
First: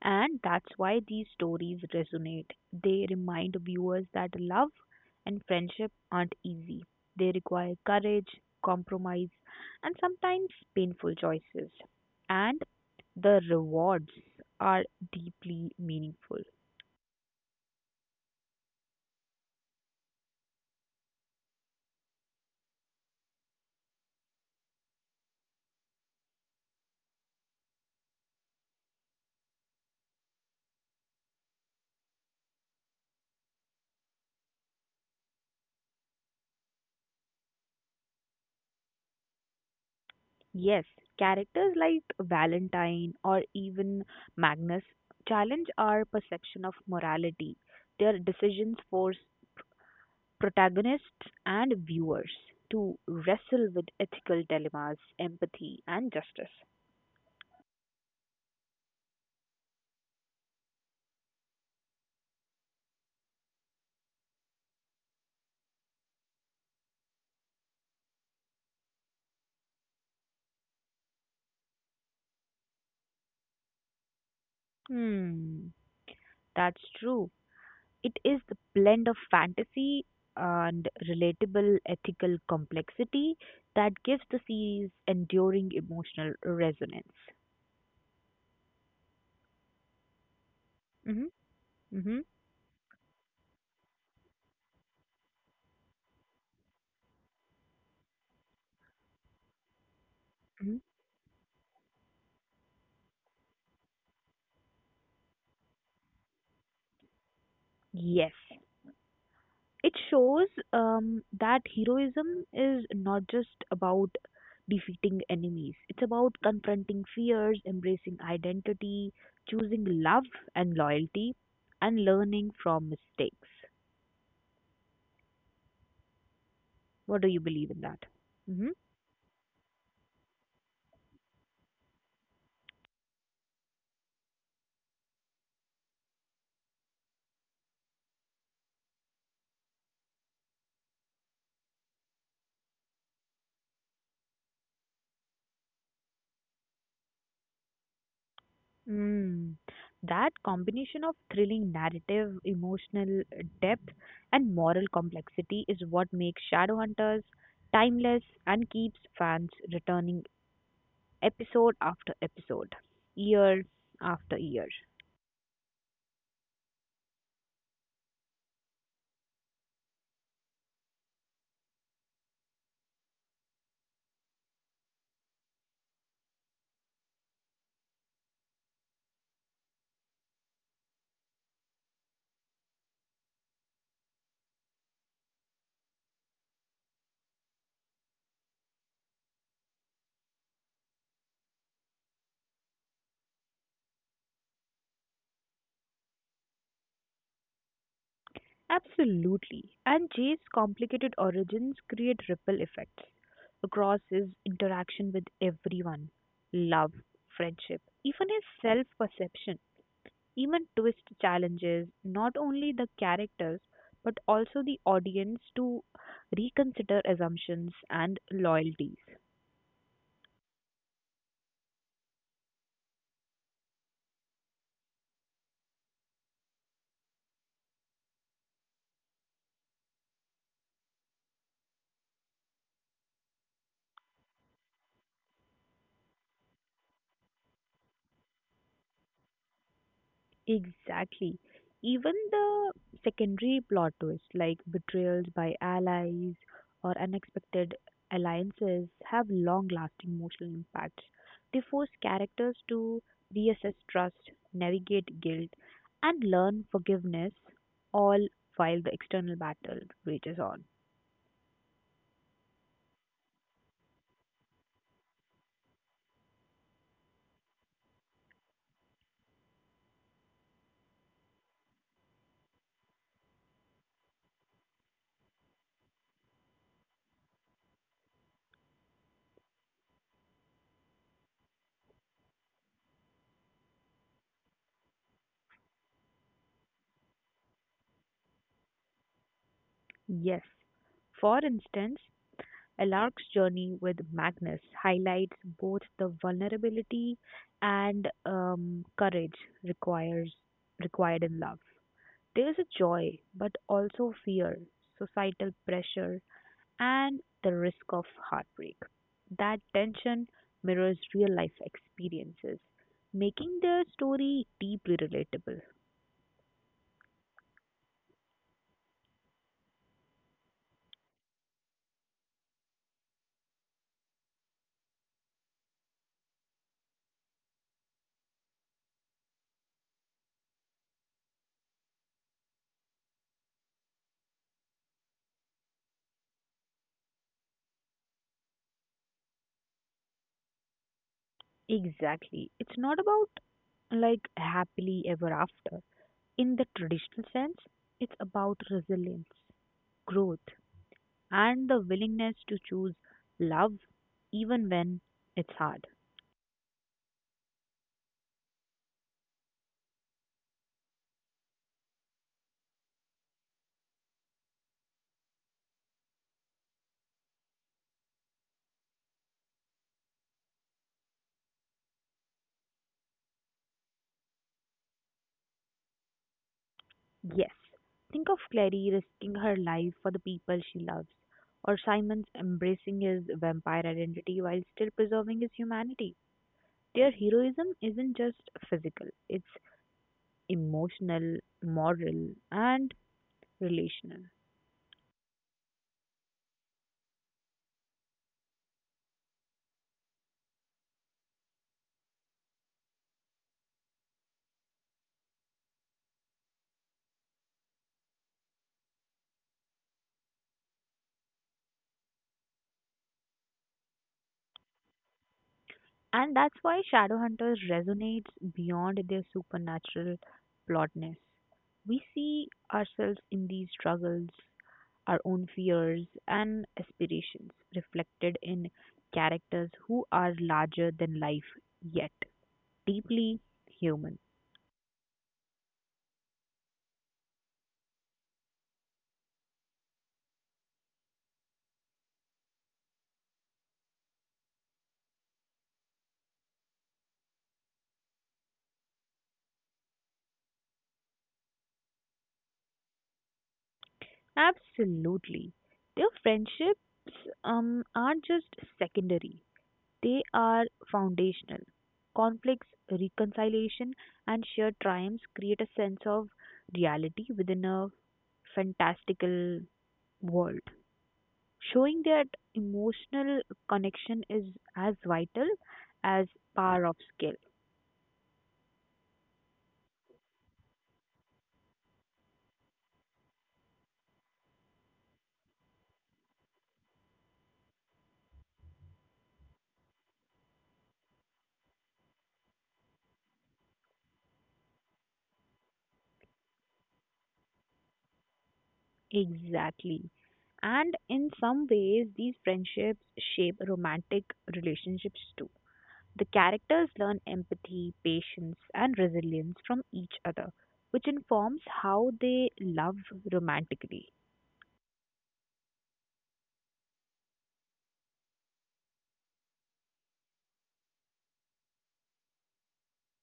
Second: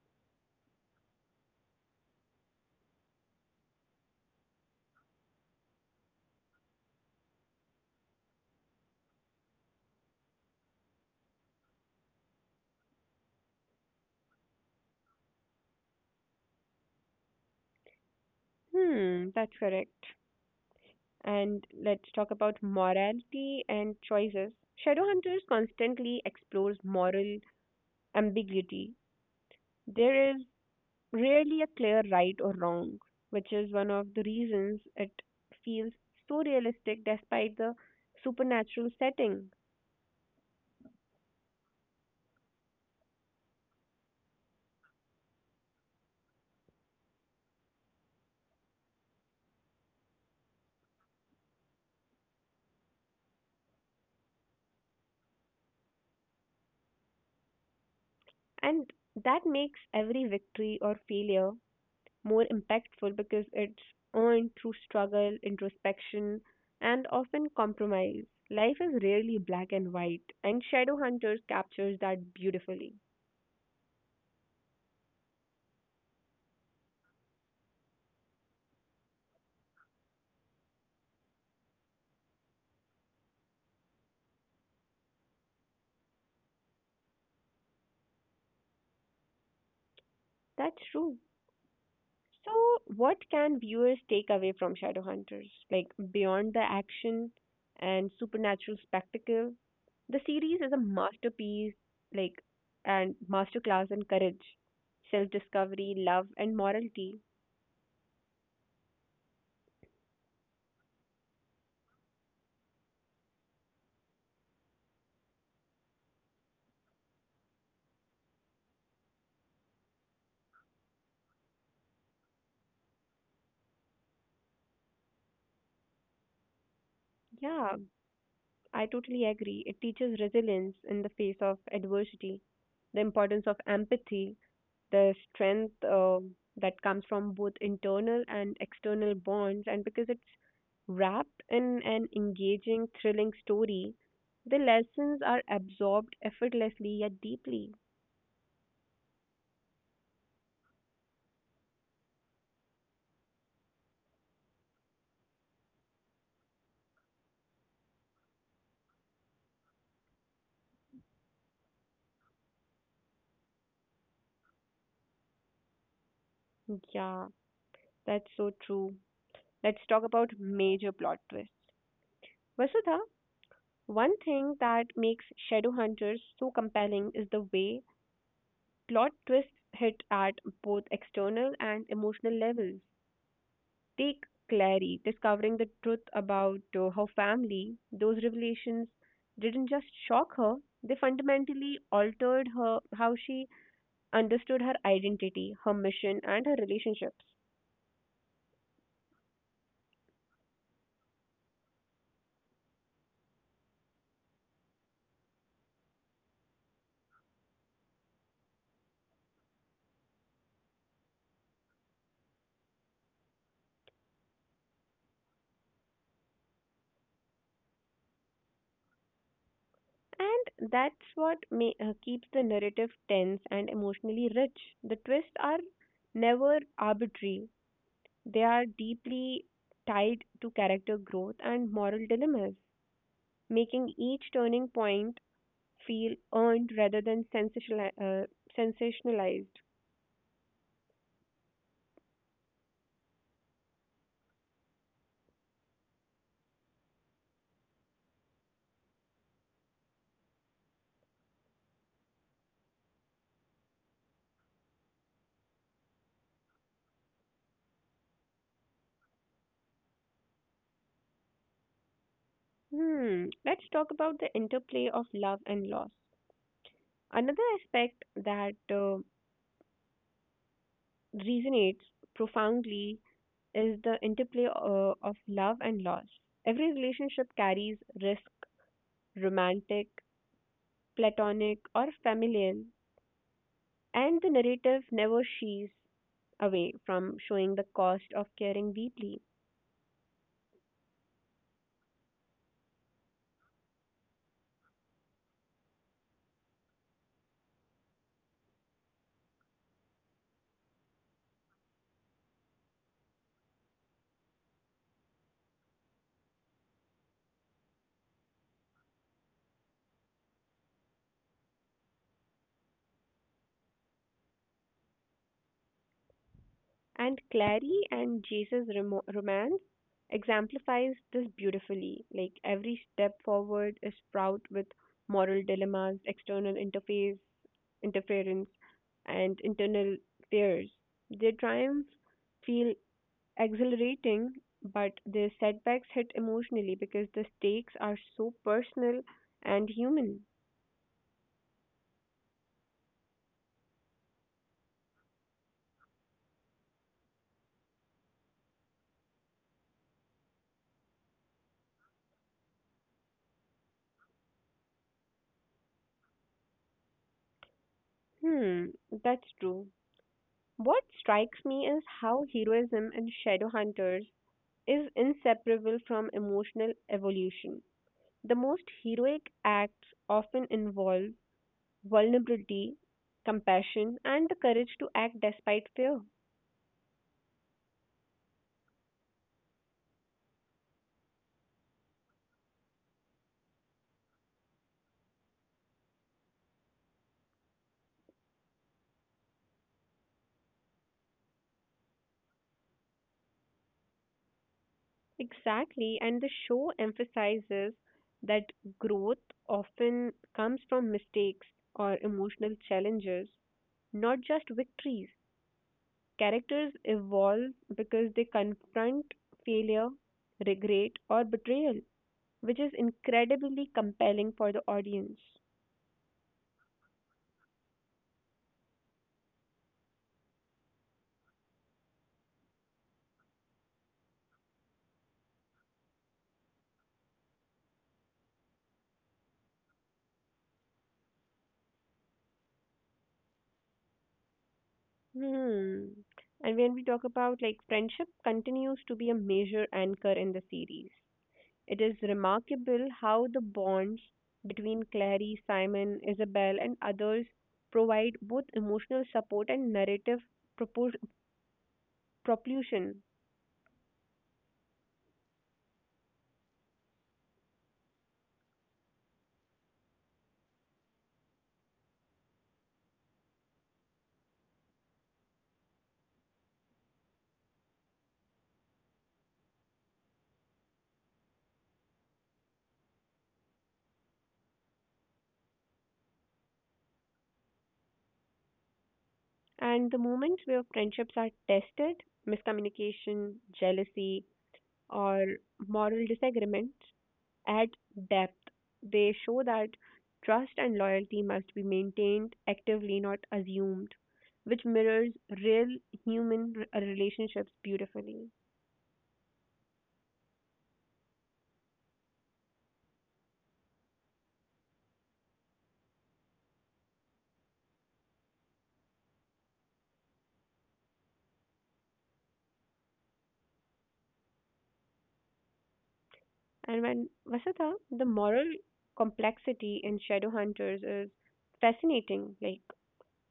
Speaker 1: And that's why these stories resonate. They remind viewers that love and friendship aren't easy. They require courage, compromise, and sometimes painful choices. And the rewards are deeply meaningful.
Speaker 2: Hmm, that's correct. And let's talk about morality and choices. Shadowhunters constantly explores moral ambiguity. There is rarely a clear right or wrong, which is one of the reasons it feels so realistic despite the supernatural setting.
Speaker 1: Yes, characters like Valentine or even Magnus challenge our perception of morality. Their decisions force protagonists and viewers to wrestle with ethical dilemmas, empathy, and justice.
Speaker 2: And that makes every victory or failure more impactful because it's earned through struggle, introspection, and often compromise. Life is rarely black and white, and Shadow Hunters captures that beautifully.
Speaker 1: Hmm, that's true. It is the blend of fantasy and relatable ethical complexity that gives the series enduring emotional resonance.
Speaker 2: That's true.
Speaker 1: hmm hmm
Speaker 2: So, what can viewers take away from Shadowhunters? Like, beyond the action and supernatural spectacle, the series is a
Speaker 1: hmm
Speaker 2: masterpiece, like, and masterclass in courage, self discovery, love, and morality.
Speaker 1: Yes. It shows that heroism is not just about defeating enemies, it's about confronting fears, embracing identity, choosing love and loyalty, and learning from mistakes. What do you believe
Speaker 2: Yeah,
Speaker 1: in that hmm
Speaker 2: I totally agree. It teaches resilience in the face of adversity, the importance of empathy, the strength that comes from both internal and external bonds, and because it's wrapped in an engaging, thrilling story, the lessons are absorbed effortlessly yet deeply.
Speaker 1: mm. That combination of thrilling narrative, emotional depth and moral complexity is what makes Shadowhunters timeless and keeps fans returning episode after episode, year after year.
Speaker 2: Yeah, that's so true. Let's talk about major plot twists. Vasudha, one thing that makes Shadowhunters so compelling is the way plot twists hit at both external and emotional levels. Take Clary discovering the truth about her family. Those revelations didn't just shock her, they fundamentally altered her how she understood her identity, her mission, and her relationships.
Speaker 1: Absolutely. And Jay's complicated origins create ripple effects across his interaction with everyone, love, friendship, even his self perception. Even twist challenges not only the characters but also the audience to reconsider assumptions and loyalties.
Speaker 2: And that's what keeps the narrative tense and emotionally rich. The twists are never arbitrary, they are deeply tied to character growth and moral dilemmas, making each turning point feel earned rather than sensationalized.
Speaker 1: Exactly. Even the secondary plot twists like betrayals by allies or unexpected alliances have long lasting emotional impacts. They force characters to reassess trust, navigate guilt, and learn forgiveness, all while the external battle rages on.
Speaker 2: Hmm. Let's talk about the interplay of love and loss. Another aspect that resonates profoundly is the interplay of love and loss. Every relationship carries risk, romantic, platonic, or familial, and the narrative never shees away from showing the cost of caring deeply.
Speaker 1: Yes. For instance, A Lark's Journey with Magnus highlights both the vulnerability and courage requires required in love. There's a joy, but also fear, societal pressure, and the risk of heartbreak. That tension mirrors real life experiences, making their story deeply relatable.
Speaker 2: And Clary and Jace's remo romance exemplifies this beautifully. Like every step forward is fraught with moral dilemmas, interference, and internal fears. Their triumphs feel exhilarating, but their setbacks hit emotionally because the stakes are so personal and human.
Speaker 1: Exactly. It's not about like happily ever after. In the traditional sense, it's about resilience, growth, and the willingness to choose love even when it's hard.
Speaker 2: Hmm, that's true. What strikes me is how heroism in Shadowhunters is inseparable from emotional evolution. The most heroic acts often involve vulnerability, compassion, and the courage to act despite fear.
Speaker 1: Yes, think of Clary risking her life for the people she loves, or Simon's embracing his vampire identity while still preserving his humanity. Their heroism isn't just physical, it's emotional, moral, and relational.
Speaker 2: Exactly, and the show emphasizes that growth often comes from mistakes or emotional challenges, not just victories. Characters evolve because they confront failure, regret, or betrayal, which is incredibly compelling for the audience.
Speaker 1: And that's why Shadowhunters resonates beyond their supernatural plotness. We see ourselves in these struggles, our own fears and aspirations reflected in characters who are larger than life yet deeply human.
Speaker 2: Hmm. And when we talk about friendship continues to be a major anchor in the series. It is remarkable how the bonds between Clary, Simon, Isabel, and others provide both emotional support and narrative propos- propulsion.
Speaker 1: Absolutely. Their friendships aren't just secondary, they are foundational. Conflicts, reconciliation, and shared triumphs create a sense of reality within a fantastical world, showing that emotional connection is as vital as power of skill.
Speaker 2: And the moments where friendships are tested, miscommunication, jealousy, or moral disagreement at depth. They show that trust and loyalty must be maintained actively, not assumed, which mirrors real human relationships beautifully.
Speaker 1: Exactly. And in some ways, these friendships shape romantic relationships too. The characters learn empathy, patience, and resilience from each other, which informs how they love romantically.
Speaker 2: And when Vasudha, the moral complexity in Shadow Hunters is fascinating. Like,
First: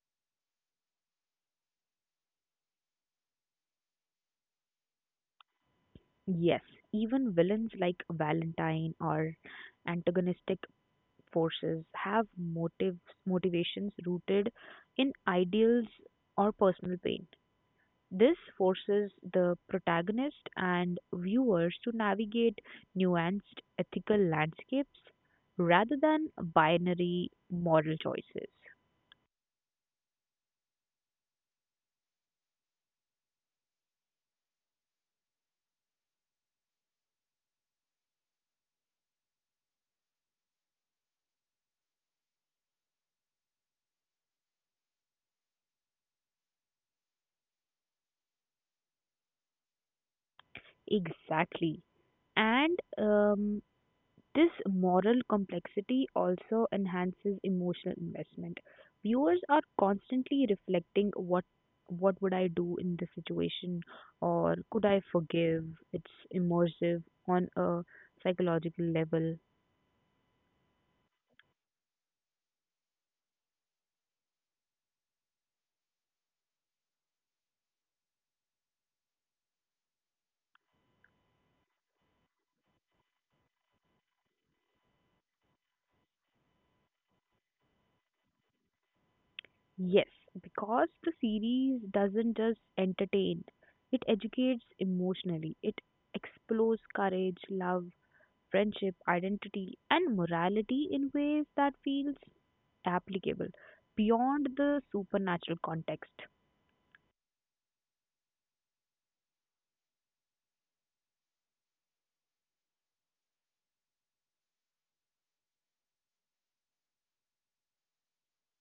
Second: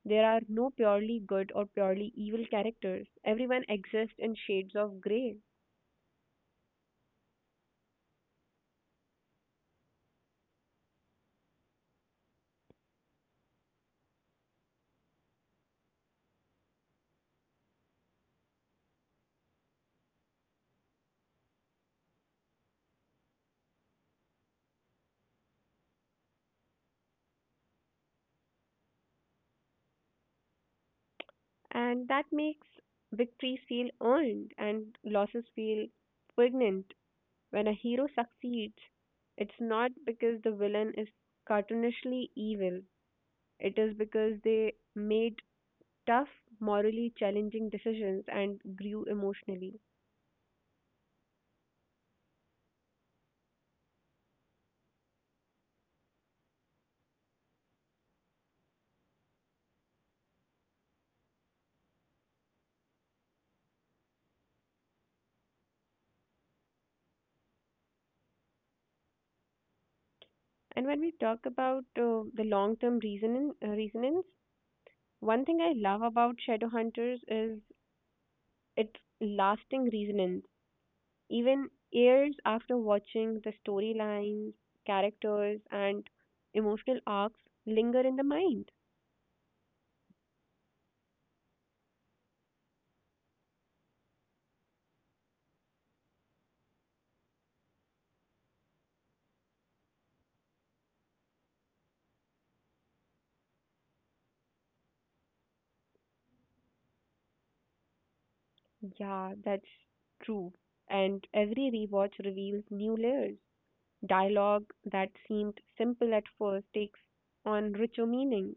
Speaker 2: there are no purely good or purely evil characters, everyone exists in shades of grey.
Speaker 1: Yes, even villains like Valentine or antagonistic forces have motives, motivations rooted in ideals or personal pain. This forces the protagonist and viewers to navigate nuanced ethical landscapes rather than binary moral choices.
Speaker 2: And that makes victories feel earned and losses feel poignant. When a hero succeeds, it's not because the villain is cartoonishly evil, it is because they made tough, morally challenging decisions and grew emotionally.
Speaker 1: Exactly. And this moral complexity also enhances emotional investment. Viewers are constantly reflecting what would I do in this situation, or could I forgive? It's immersive on a psychological level.
Speaker 2: And when we talk about the long term resonance, one thing I love about Shadowhunters is its lasting resonance. Even years after watching the storylines, characters, and emotional arcs linger in the mind.
Speaker 1: Yes, because the series doesn't just entertain, it educates emotionally. It explores courage, love, friendship, identity, and morality in ways that feels applicable beyond the supernatural context.
Speaker 2: Yeah, that's true. And every rewatch reveals new layers. Dialogue that seemed simple at first takes on richer meaning,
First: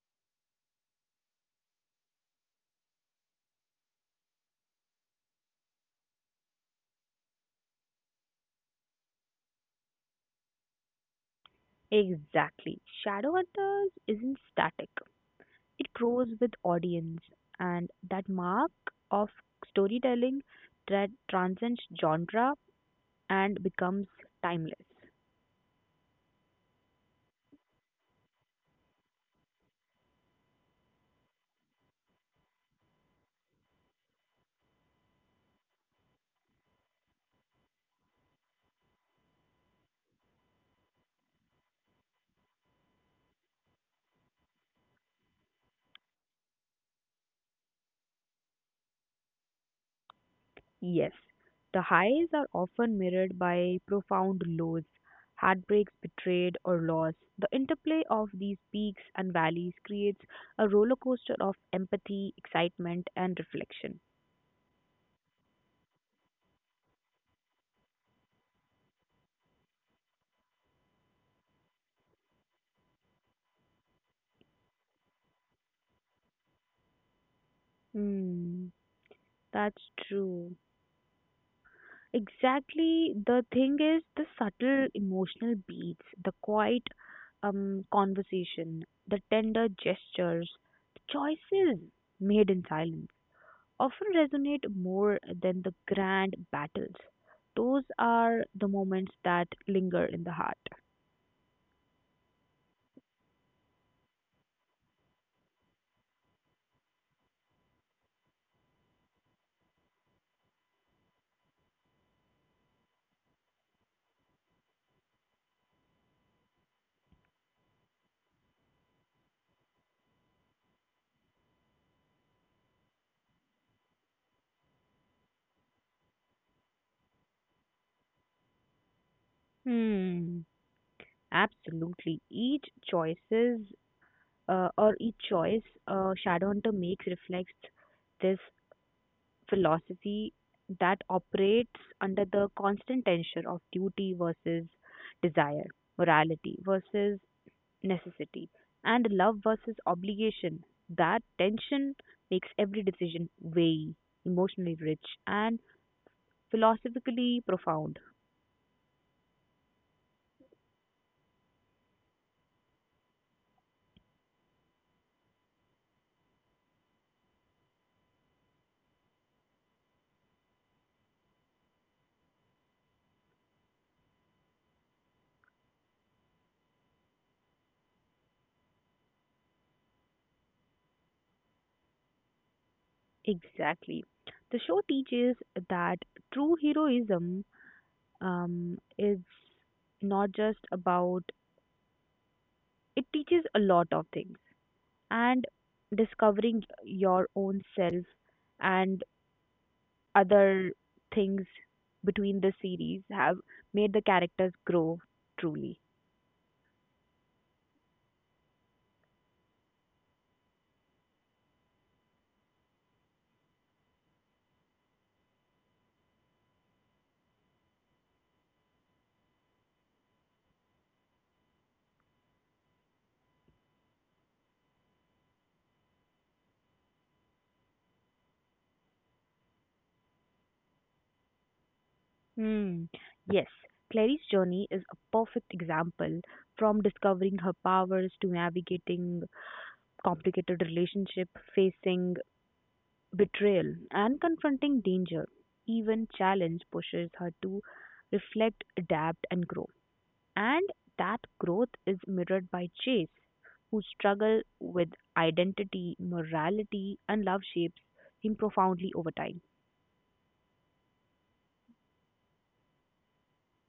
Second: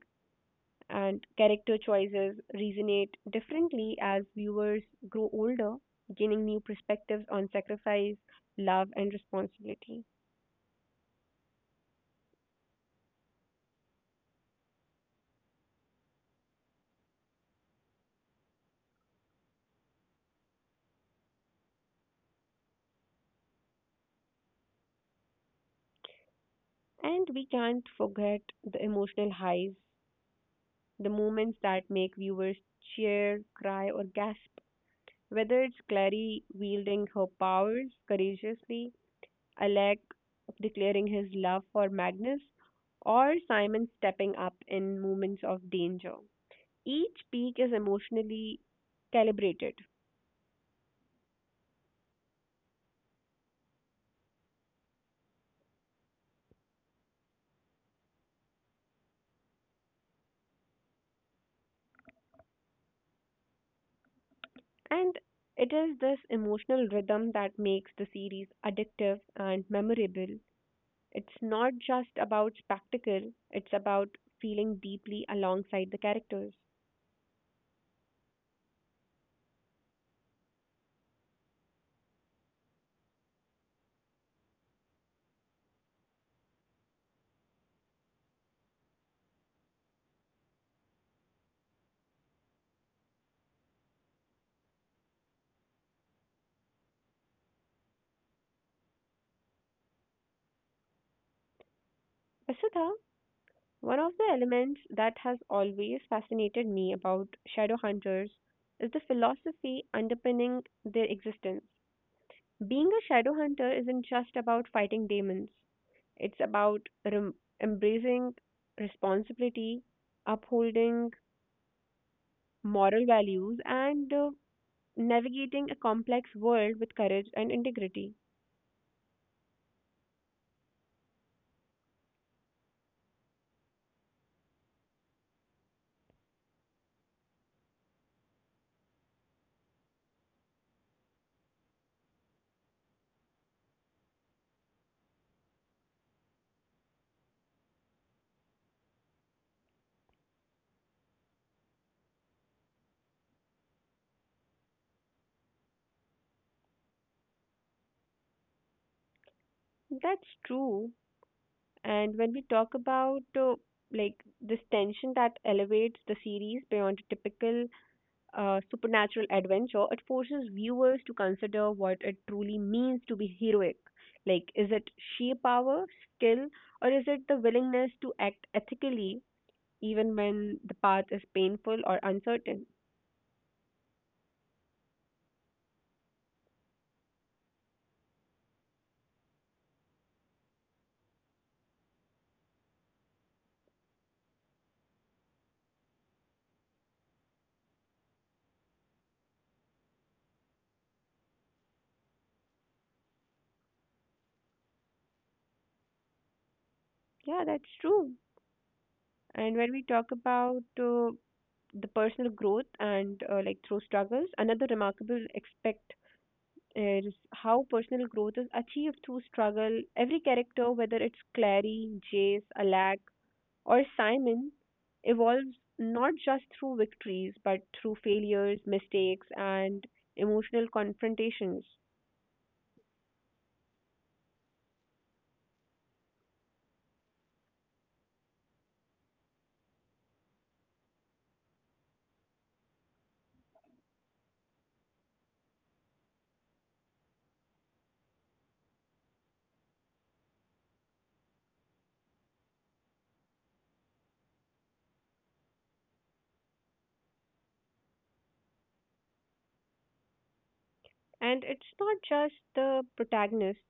Speaker 2: and character choices resonate differently as viewers grow older, gaining new perspectives on sacrifice, love, and responsibility.
Speaker 1: Exactly. Shadowhunters isn't static. It grows with audience and that mark of storytelling that transcends genre and becomes timeless.
Speaker 2: And we can't forget the emotional highs, the moments that make viewers cheer, cry, or gasp whether it's Clary wielding her powers courageously, a leg declaring his love for Magnus, or Simon stepping up in moments of danger. Each peak is emotionally calibrated,
Speaker 1: Yes, the highs are often mirrored by profound lows, heartbreaks, betrayed, or loss. The interplay of these peaks and valleys creates a roller coaster of empathy, excitement, and reflection.
Speaker 2: and it is this emotional rhythm that makes the series addictive and memorable. It's not just about spectacle, it's about feeling deeply alongside the characters.
Speaker 1: Hmm, that's true. Exactly, the thing is the subtle emotional beats, the quiet conversation, the tender gestures, the choices made in silence often resonate more than the grand battles. Those are the moments that linger in the heart.
Speaker 2: Vasudha, one of the elements that has always fascinated me about shadow hunters is the philosophy underpinning their existence. Being a shadow hunter isn't just about fighting demons, it's about rem- embracing responsibility, upholding moral values, and navigating a complex world with courage and integrity.
Speaker 1: Hmm. Absolutely. Choices each choice Shadowhunter makes reflects this philosophy that operates under the constant tension of duty versus desire, morality versus necessity and love versus obligation. That tension makes every decision very emotionally rich and philosophically profound.
Speaker 2: That's true. And when we talk about like this tension that elevates the series beyond a typical supernatural adventure, it forces viewers to consider what it truly means to be heroic. Like, is it sheer power, skill, or is it the willingness to act ethically even when the path is painful or uncertain?
Speaker 1: Exactly. The show teaches that true heroism is not just about, it teaches a lot of things and discovering your own self and other things between the series have made the characters grow truly.
Speaker 2: Yeah, that's true. And when we talk about the personal growth and through struggles, another remarkable aspect is how personal growth is achieved through struggle. Every character, whether it's Clary, Jace, Alak, or Simon evolves not just through victories but through failures, mistakes, and emotional confrontations.
Speaker 1: Hmm. Yes, Clary's journey is a perfect example, from discovering her powers to navigating complicated relationship, facing betrayal and confronting danger. Even challenge pushes her to reflect, adapt and grow. And that growth is mirrored by Chase, who struggle with identity, morality and love shapes him profoundly over time.
Speaker 2: And it's not just the protagonists,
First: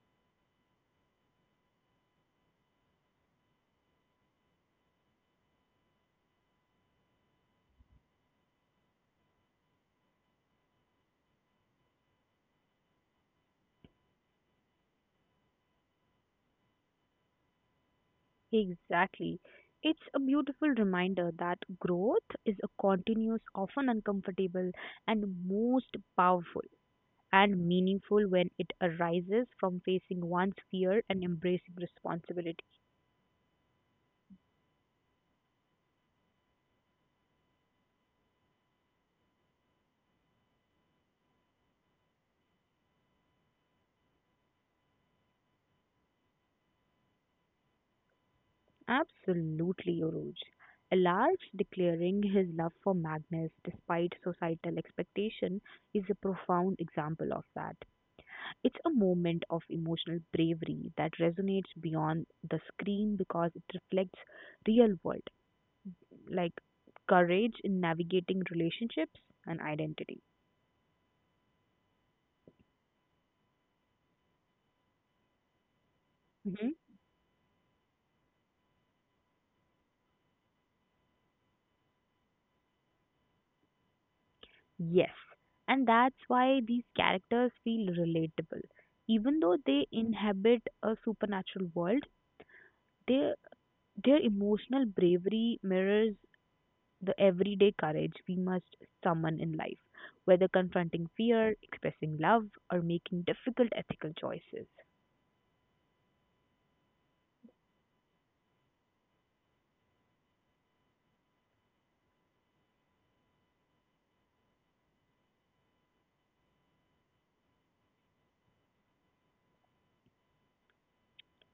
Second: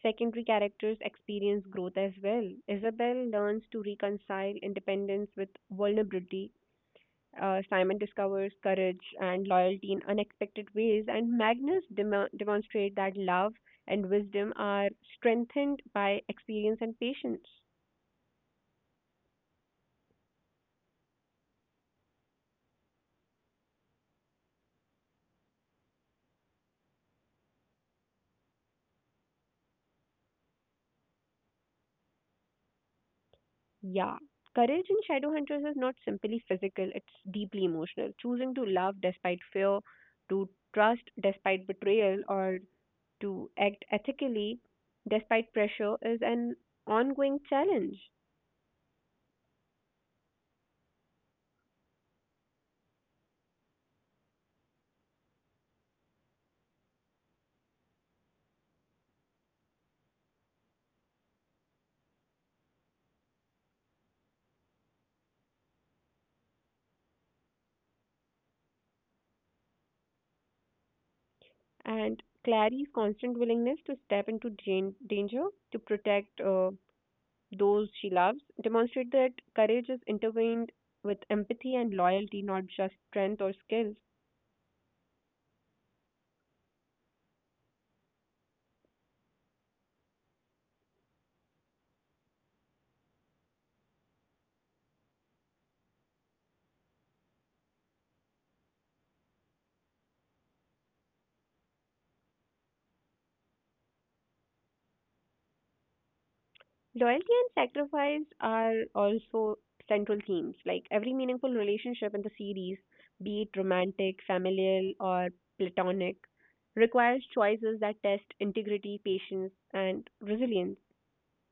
Speaker 2: secondary characters experience growth as well. Isabel learns to reconcile independence with vulnerability. Simon discovers courage and loyalty in unexpected ways, and Magnus demonstrates that love and wisdom are strengthened by experience and patience.
Speaker 1: Exactly. It's a beautiful reminder that growth is a continuous, often uncomfortable, and most powerful and meaningful when it arises from facing one's fear and embracing responsibility.
Speaker 2: Yeah. Courage in Shadowhunters is not simply physical, it's deeply emotional. Choosing to love despite fear, to trust despite betrayal, or to act ethically despite pressure is an ongoing challenge.
Speaker 1: Absolutely, Uruj. Alarj declaring his love for Magnus despite societal expectation is a profound example of that. It's a moment of emotional bravery that resonates beyond the screen because it reflects real world, like courage in navigating relationships and identity.
Speaker 2: And Clary's constant willingness to step into danger to protect
Speaker 1: hmm
Speaker 2: those she loves demonstrate that courage is intertwined with empathy and loyalty, not just strength or skill.
Speaker 1: Yes, and that's why these characters feel relatable. Even though they inhabit a supernatural world, their their emotional bravery mirrors the everyday courage we must summon in life, whether confronting fear, expressing love, or making difficult ethical choices.
Speaker 2: Loyalty and sacrifice are also central themes. Like every meaningful relationship in the series, be it romantic, familial, or platonic, requires choices that test integrity, patience, and resilience.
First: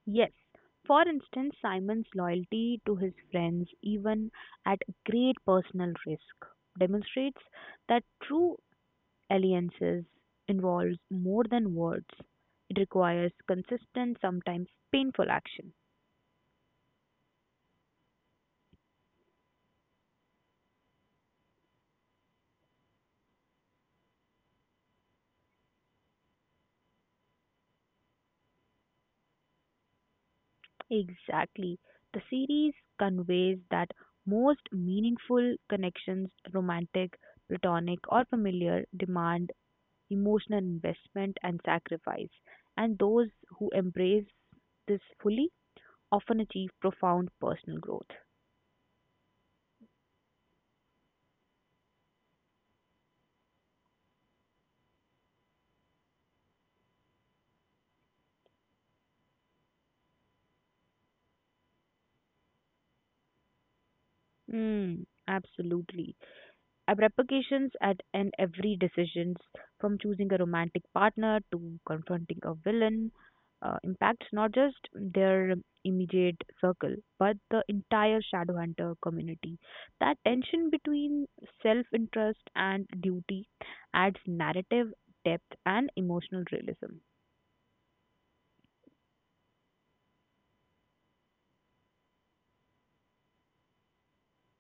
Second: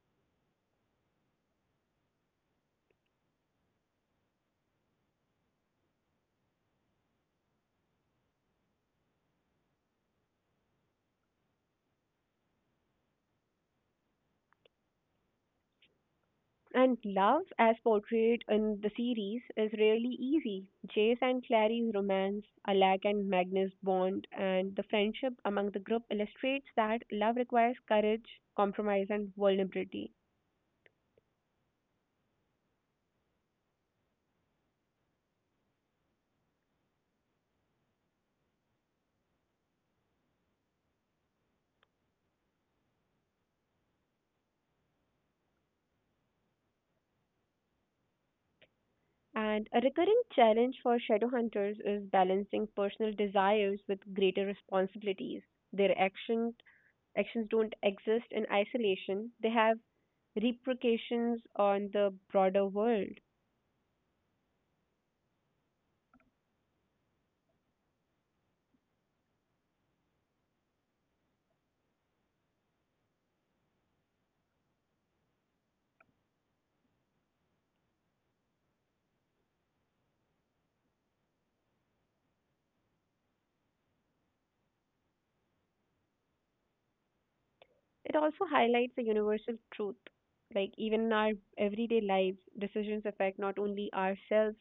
Speaker 1: Yes, for instance, Simon's loyalty to his friends, even at great personal risk, demonstrates that true alliances involves more than words. It requires consistent, sometimes painful action.
Speaker 2: And love, as portrayed in the series, is rarely easy. Jace and Clary's romance, Alak and Magnus' bond, and the friendship among the group illustrates that love requires courage, compromise, and vulnerability.
Speaker 1: Exactly. The series conveys that most meaningful connections, romantic, platonic, or familiar, demand emotional investment and sacrifice. And those who embrace this fully often achieve profound personal growth.
Speaker 2: And a recurring challenge for shadow hunters is balancing personal desires with greater responsibilities. Their actions don't exist in isolation, they have repercussions on the broader world.
Speaker 1: Mm, absolutely. I've repercussions at and every decisions from choosing a romantic partner to confronting a villain impacts not just their immediate circle but the entire shadowhunter community. That tension between self-interest and duty adds narrative depth and emotional realism.
Speaker 2: It also highlights a universal truth. Like, even in our everyday lives, decisions affect not only ourselves,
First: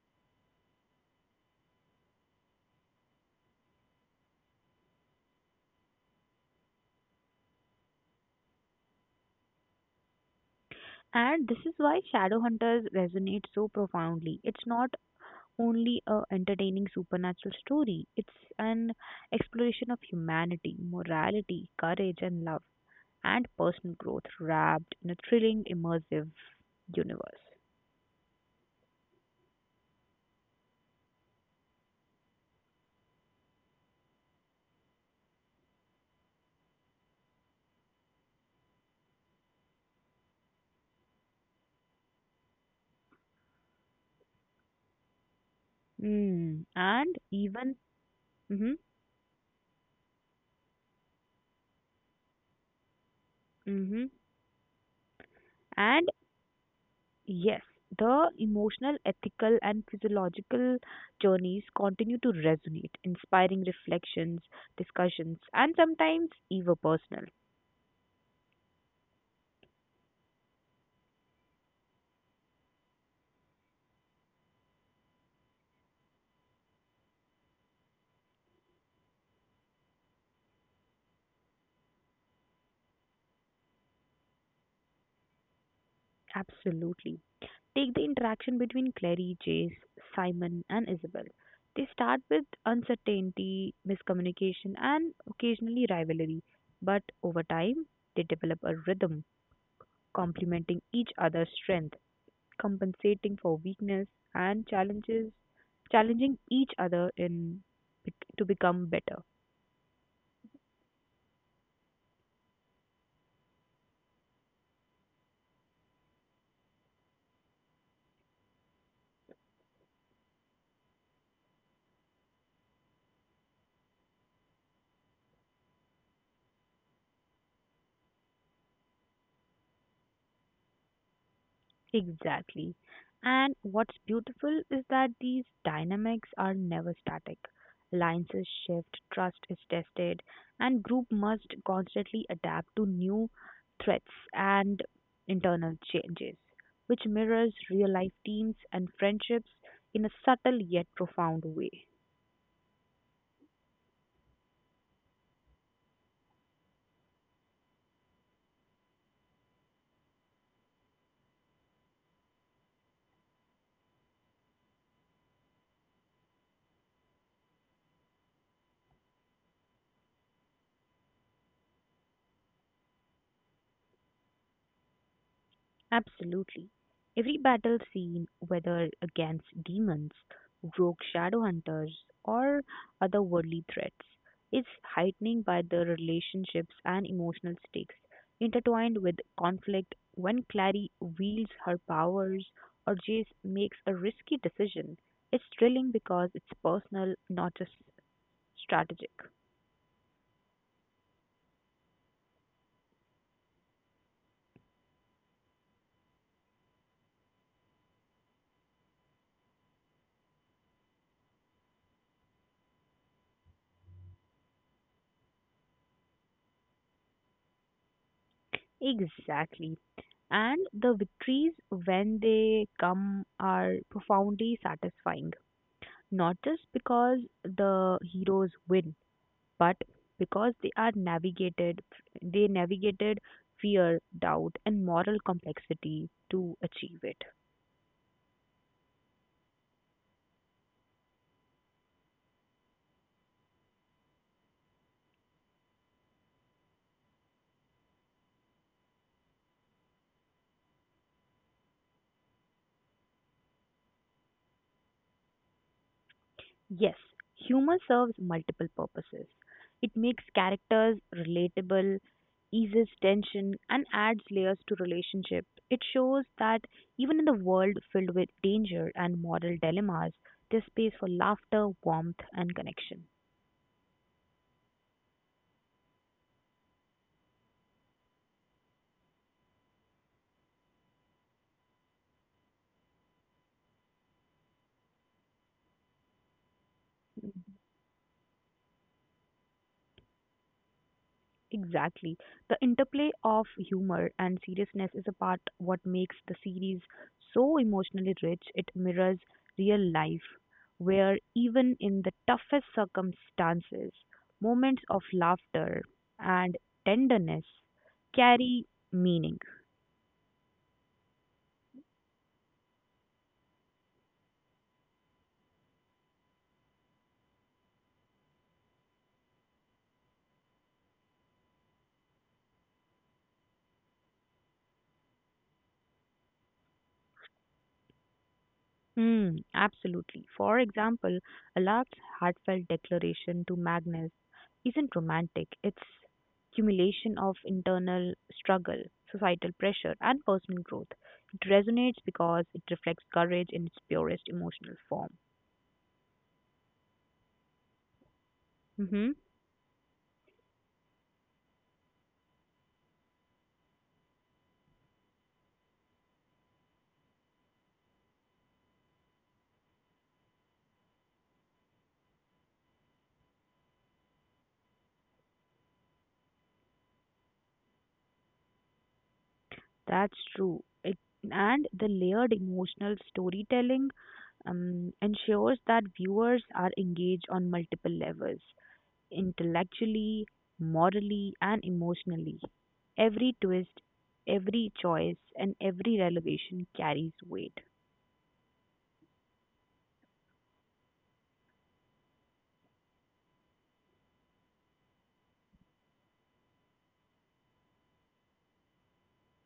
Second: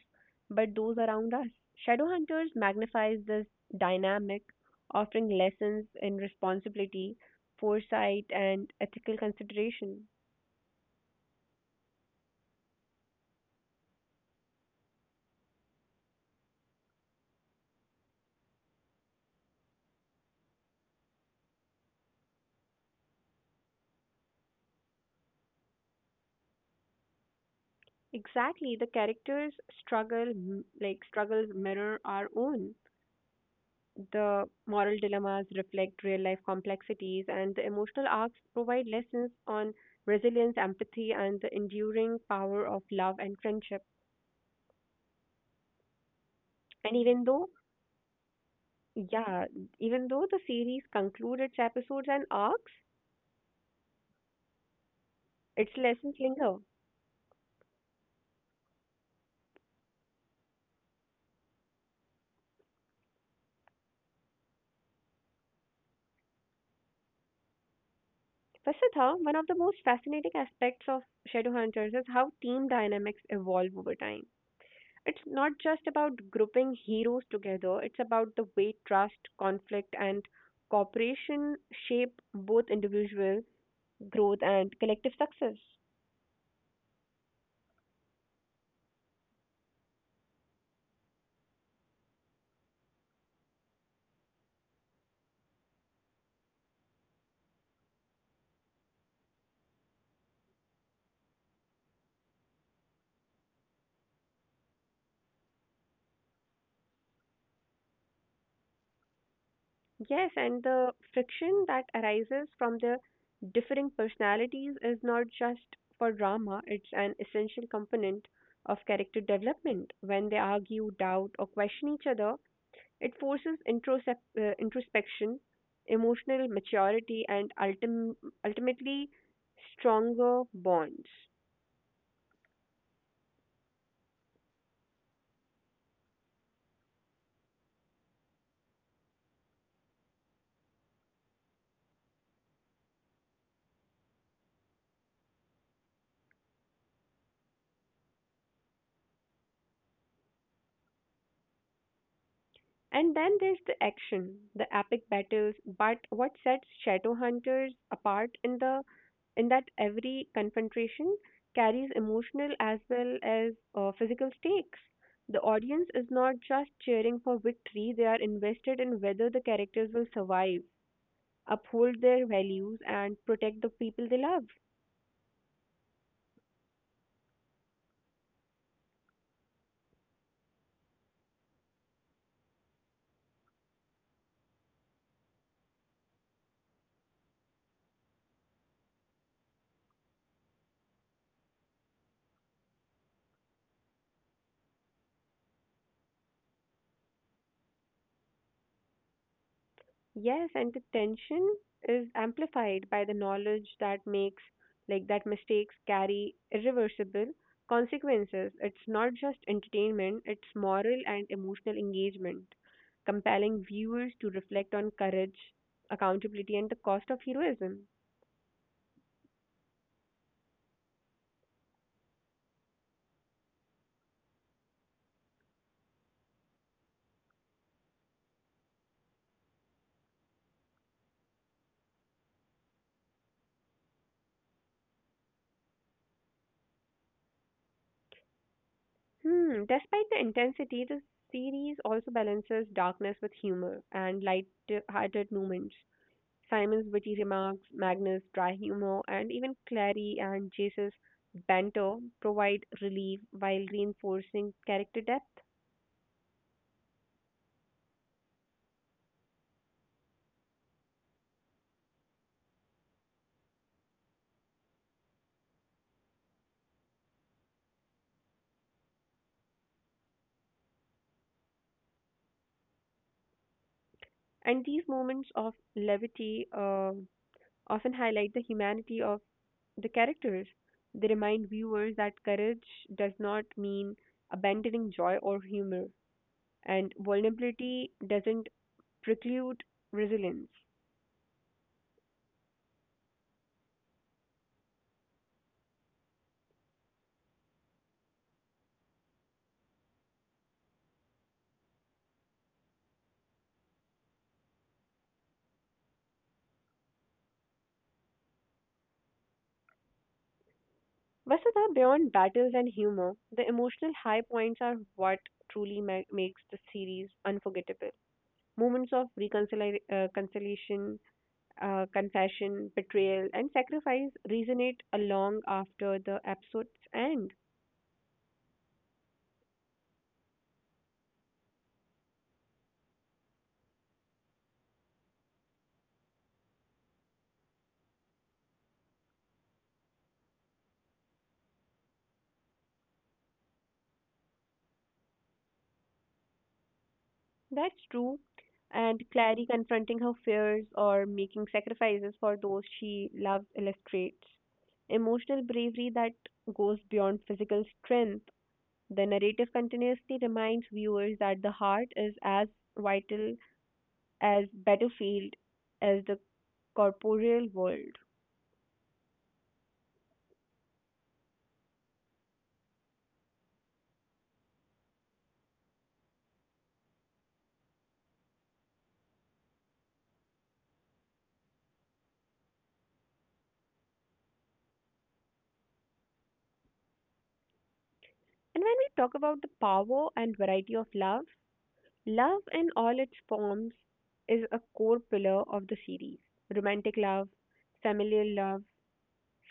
Speaker 2: but those around us. Shadowhunters magnifies this dynamic, offering lessons in responsibility, foresight, and ethical consideration.
Speaker 1: And this is why Shadowhunters resonate so profoundly. It's not only a entertaining supernatural story, it's an exploration of humanity, morality, courage and love, and personal growth wrapped in a thrilling, immersive universe.
Speaker 2: Exactly, the characters struggle, m- like struggles mirror our own. The moral dilemmas reflect real life complexities, and the emotional arcs provide lessons on resilience, empathy, and the enduring power of love and friendship.
Speaker 1: Mm.
Speaker 2: And
Speaker 1: And
Speaker 2: even though,
Speaker 1: even mm-hmm,
Speaker 2: yeah, even though the series concludes its episodes and arcs,
Speaker 1: mm-hmm.
Speaker 2: its
Speaker 1: And
Speaker 2: lessons linger.
Speaker 1: yes, the emotional, ethical, and physiological journeys continue to resonate, inspiring reflections, discussions, and sometimes even personal.
Speaker 2: Vasudha, one of the most fascinating aspects of Shadowhunters is how team dynamics evolve over time. It's not just about grouping heroes together, it's about the way trust, conflict, and cooperation shape both individual growth and collective success.
Speaker 1: Absolutely. Take the interaction between Clary, Jace, Simon, and Isabel. They start with uncertainty, miscommunication, and occasionally rivalry, but over time, they develop a rhythm, complementing each other's strength, compensating for weakness and challenges challenging each other in to become better.
Speaker 2: Yes, and the friction that arises from the differing personalities is not just for drama, it's an essential component of character development. When they argue, doubt, or question each other, it forces introspection, emotional maturity, and ultimately stronger bonds.
Speaker 1: Exactly. And what's beautiful is that these dynamics are never static. Alliances shift, trust is tested, and group must constantly adapt to new threats and internal changes, which mirrors real life teams and friendships in a subtle yet profound way.
Speaker 2: And then there's the action, the epic battles. But what sets Shadowhunters apart in the in that every confrontation carries emotional as well as physical stakes. The audience is not just cheering for victory; they are invested in whether the characters will survive, uphold their values and protect the people they love.
Speaker 1: Absolutely. Every battle scene, whether against demons, rogue shadow hunters, or otherworldly threats, is heightened by the relationships and emotional stakes intertwined with conflict. When Clary wields her powers or Jace makes a risky decision, it's thrilling because it's personal, not just strategic.
Speaker 2: Yes, and the tension is amplified by the knowledge that makes like that mistakes carry irreversible consequences. It's not just entertainment, it's moral and emotional engagement, compelling viewers to reflect on courage, accountability and the cost of heroism.
Speaker 1: Exactly. And the victories when they come are profoundly satisfying. Not just because the heroes win, but because they navigated fear, doubt and moral complexity to achieve it.
Speaker 2: Hmm, despite the intensity, the series also balances darkness with humor and light-hearted moments. Simon's witty remarks, Magnus' dry humor, and even Clary and Jace's banter provide relief while reinforcing character depth.
Speaker 1: Yes, humor serves multiple purposes. It makes characters relatable, eases tension, and adds layers to relationship. It shows that even in the world filled with danger and moral dilemmas, there's space for laughter, warmth, and connection.
Speaker 2: And these moments of levity often highlight the humanity of the characters. They remind viewers that courage does not mean abandoning joy or humor, and vulnerability doesn't preclude resilience.
Speaker 1: Exactly. The interplay of humor and seriousness is a part what makes the series so emotionally rich. It mirrors real life, where even in the toughest circumstances, moments of laughter and tenderness carry meaning.
Speaker 2: Vasudha, beyond battles and humor, the emotional high points are what truly makes the series unforgettable. Moments of reconciliation, conciliation, confession, betrayal, and sacrifice resonate long after the episode's end.
Speaker 1: Hmm, absolutely. For example, Allard's heartfelt declaration to Magnus isn't romantic, it's accumulation of internal struggle, societal pressure, and personal growth. It resonates because it reflects courage in its purest emotional form.
Speaker 2: That's true. And
Speaker 1: Mm-hmm.
Speaker 2: Clary confronting her fears or making sacrifices for those she loves illustrates emotional bravery that goes beyond physical strength. The narrative continuously reminds viewers that the heart is as vital as battlefield, as the corporeal world.
Speaker 1: That's true. It, and the layered emotional storytelling ensures that viewers are engaged on multiple levels, intellectually, morally, and emotionally. Every twist, every choice, and every revelation carries weight.
Speaker 2: And when we talk about the power and variety of love, love in all its forms is a core pillar of the series. Romantic love, familial love,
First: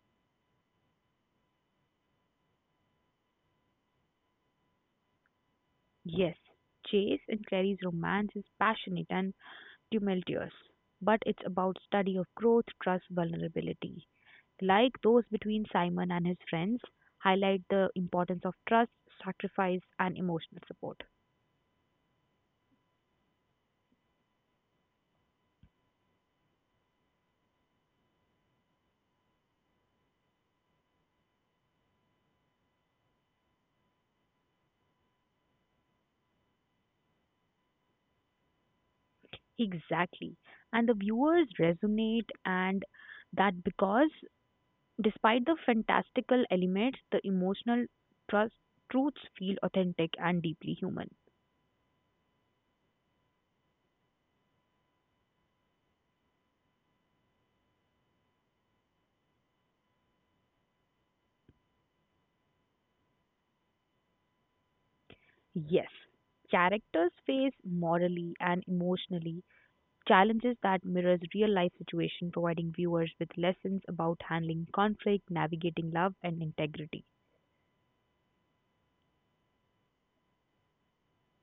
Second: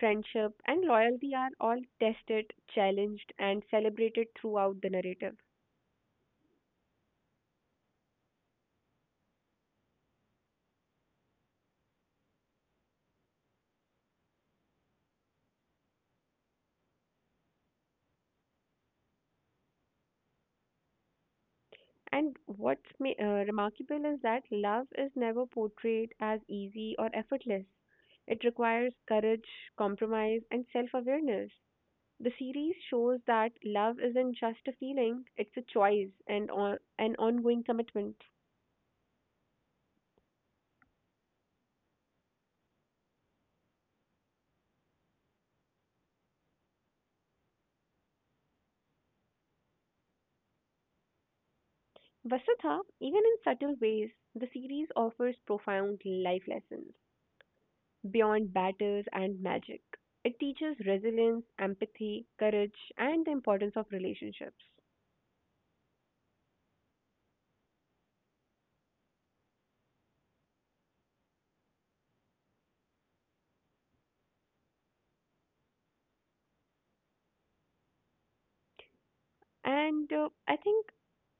Speaker 2: friendship, and loyalty are all tested, challenged, and celebrated throughout the narrative.
Speaker 1: Yes, Chase and Clary's romance is passionate and tumultuous, but it's about study of growth, trust, vulnerability. Like those between Simon and his friends, highlight the importance of trust, sacrifice, and emotional support.
Speaker 2: And what's remarkable is that love is never portrayed as easy or effortless. It requires courage, compromise, and self awareness. The series shows that love isn't just a feeling, it's a choice and an ongoing commitment.
Speaker 1: Exactly. And the viewers resonate and that because despite the fantastical elements, the emotional trust, truths feel authentic and deeply human.
Speaker 2: Vasudha, even in subtle ways, the series offers profound life lessons beyond battles and magic. It teaches resilience, empathy, courage, and the importance of relationships.
Speaker 1: Yes, characters face morally and emotionally challenges that mirrors real life situation, providing viewers with lessons about handling conflict, navigating love and integrity.
Speaker 2: And I think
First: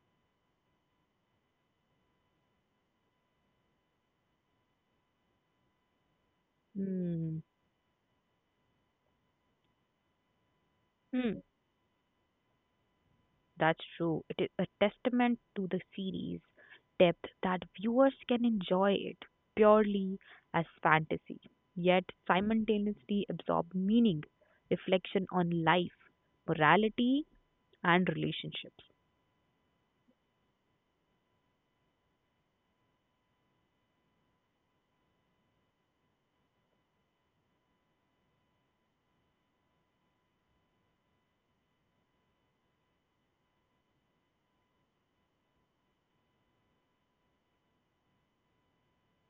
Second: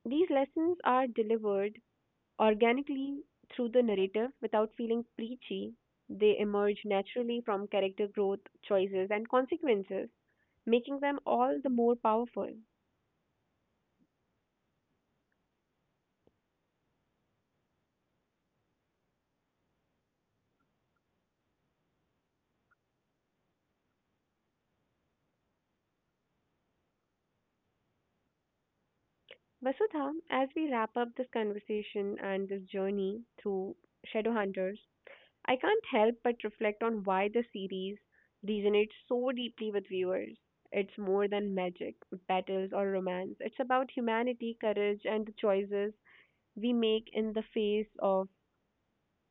Speaker 2: these lessons are delivered organically through the narrative without feeling preachy. They emerge
Speaker 1: Hmm.
Speaker 2: naturally from character growth, choices, and consequences, making them
Speaker 1: Hmm.
Speaker 2: all the more powerful.
Speaker 1: That's true. It is a testament to the series' depth that viewers can enjoy it purely as fantasy, yet simultaneously absorb meaning, reflection on life, morality, and relationships.
Speaker 2: Vasudha, as we wrap up this conversation and this journey through Shadowhunters, I can't help but reflect on why the series resonates so deeply with viewers. It's more than magic, battles, or romance. It's about humanity, courage, and the choices we make in the face of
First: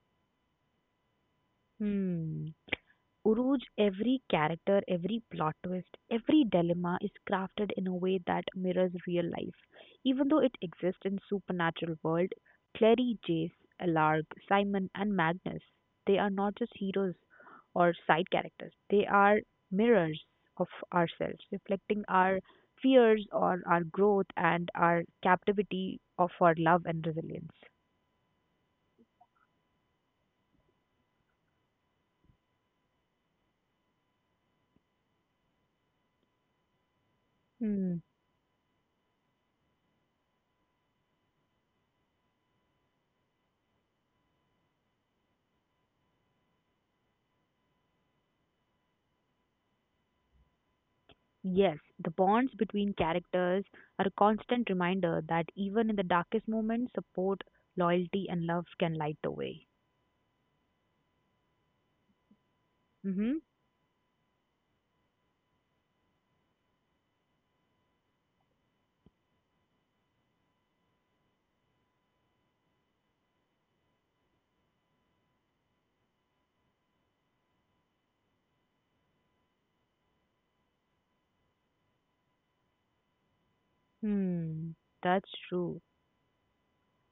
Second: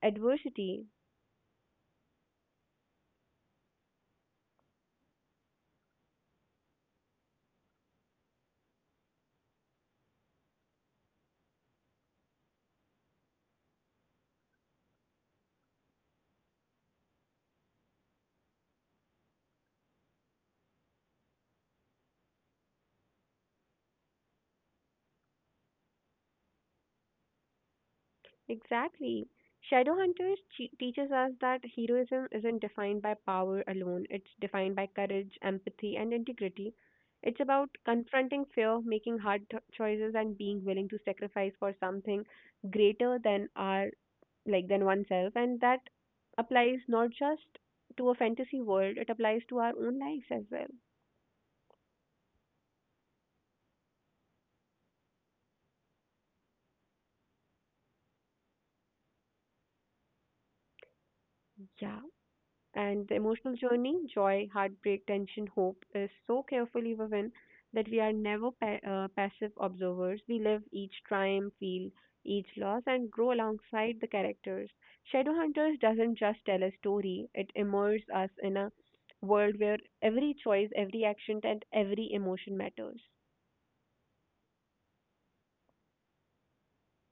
Speaker 2: adversity.
Speaker 1: Hmm. Uruj, every character, every plot twist, every dilemma is crafted in a way that mirrors real life. Even though it exists in supernatural world, Clary, Jace, Alarg, Simon, and Magnus, they are not just heroes or side characters. They are mirrors of ourselves, reflecting our fears or our growth and our captivity of our love and resilience.
Speaker 2: Exactly. Shadowhunters teaches us that heroism isn't defined by power alone, it's defined by courage, empathy, and integrity. It's about
Speaker 1: Hmm.
Speaker 2: confronting fear, making hard choices, and being willing to sacrifice for something greater than our like than oneself, and that applies not just to a fantasy world, it applies to our own lives as well.
Speaker 1: Yes, the bonds between characters are a constant reminder that even in the darkest moments, support, loyalty, and love can light the way.
Speaker 2: Yeah. And the
Speaker 1: Mm-hmm.
Speaker 2: emotional journey, joy, heartbreak, tension, hope, is so carefully woven that we are never passive observers. We live each triumph, feel each loss, and grow alongside the characters. Shadowhunters doesn't just tell a story, it immerses us in a world where every choice, every action, and every emotion matters.
Speaker 1: Hmm, that's true.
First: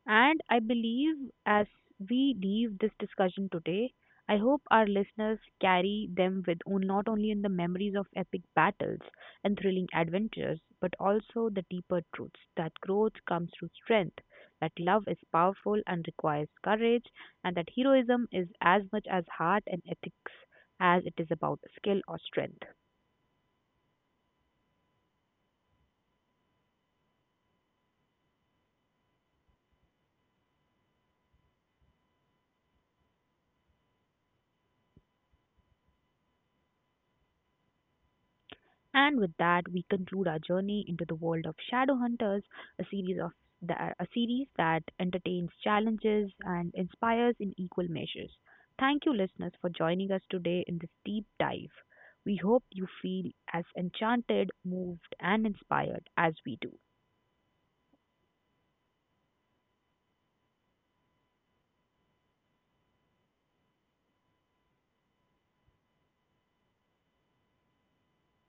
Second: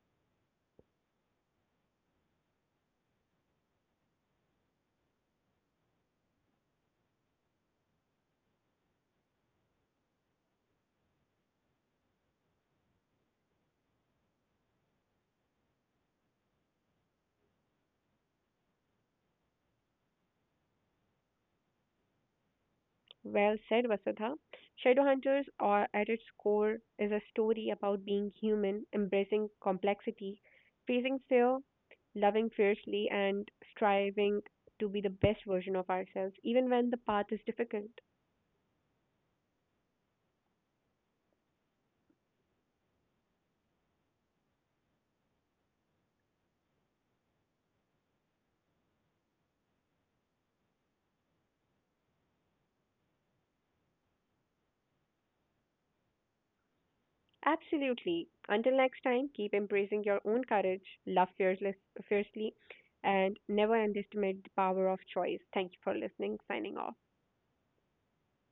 Speaker 1: And I believe as we leave this discussion today, I hope our listeners carry them with not only in the memories of epic battles and thrilling adventures, but also the deeper truths that growth comes through strength, that love is powerful and requires courage, and that heroism is as much as heart and ethics as it is about skill or strength.
Speaker 2: Well said, Vasudha. Shadowhunters, or at its core, is a story about being human, embracing complexity, facing fear, loving fiercely, and striving to be the best version of ourselves, even when the path is difficult.
Speaker 1: And with that, we conclude our journey into the world of Shadowhunters, a series of a series that entertains, challenges, and inspires in equal measures. Thank you, listeners, for joining us today in this deep dive. We hope you feel as enchanted, moved, and inspired as we do.
Speaker 2: Absolutely. Until next time, keep embracing your own courage, love fearless, fiercely, and never underestimate the power of choice. Thank you for listening. Signing off.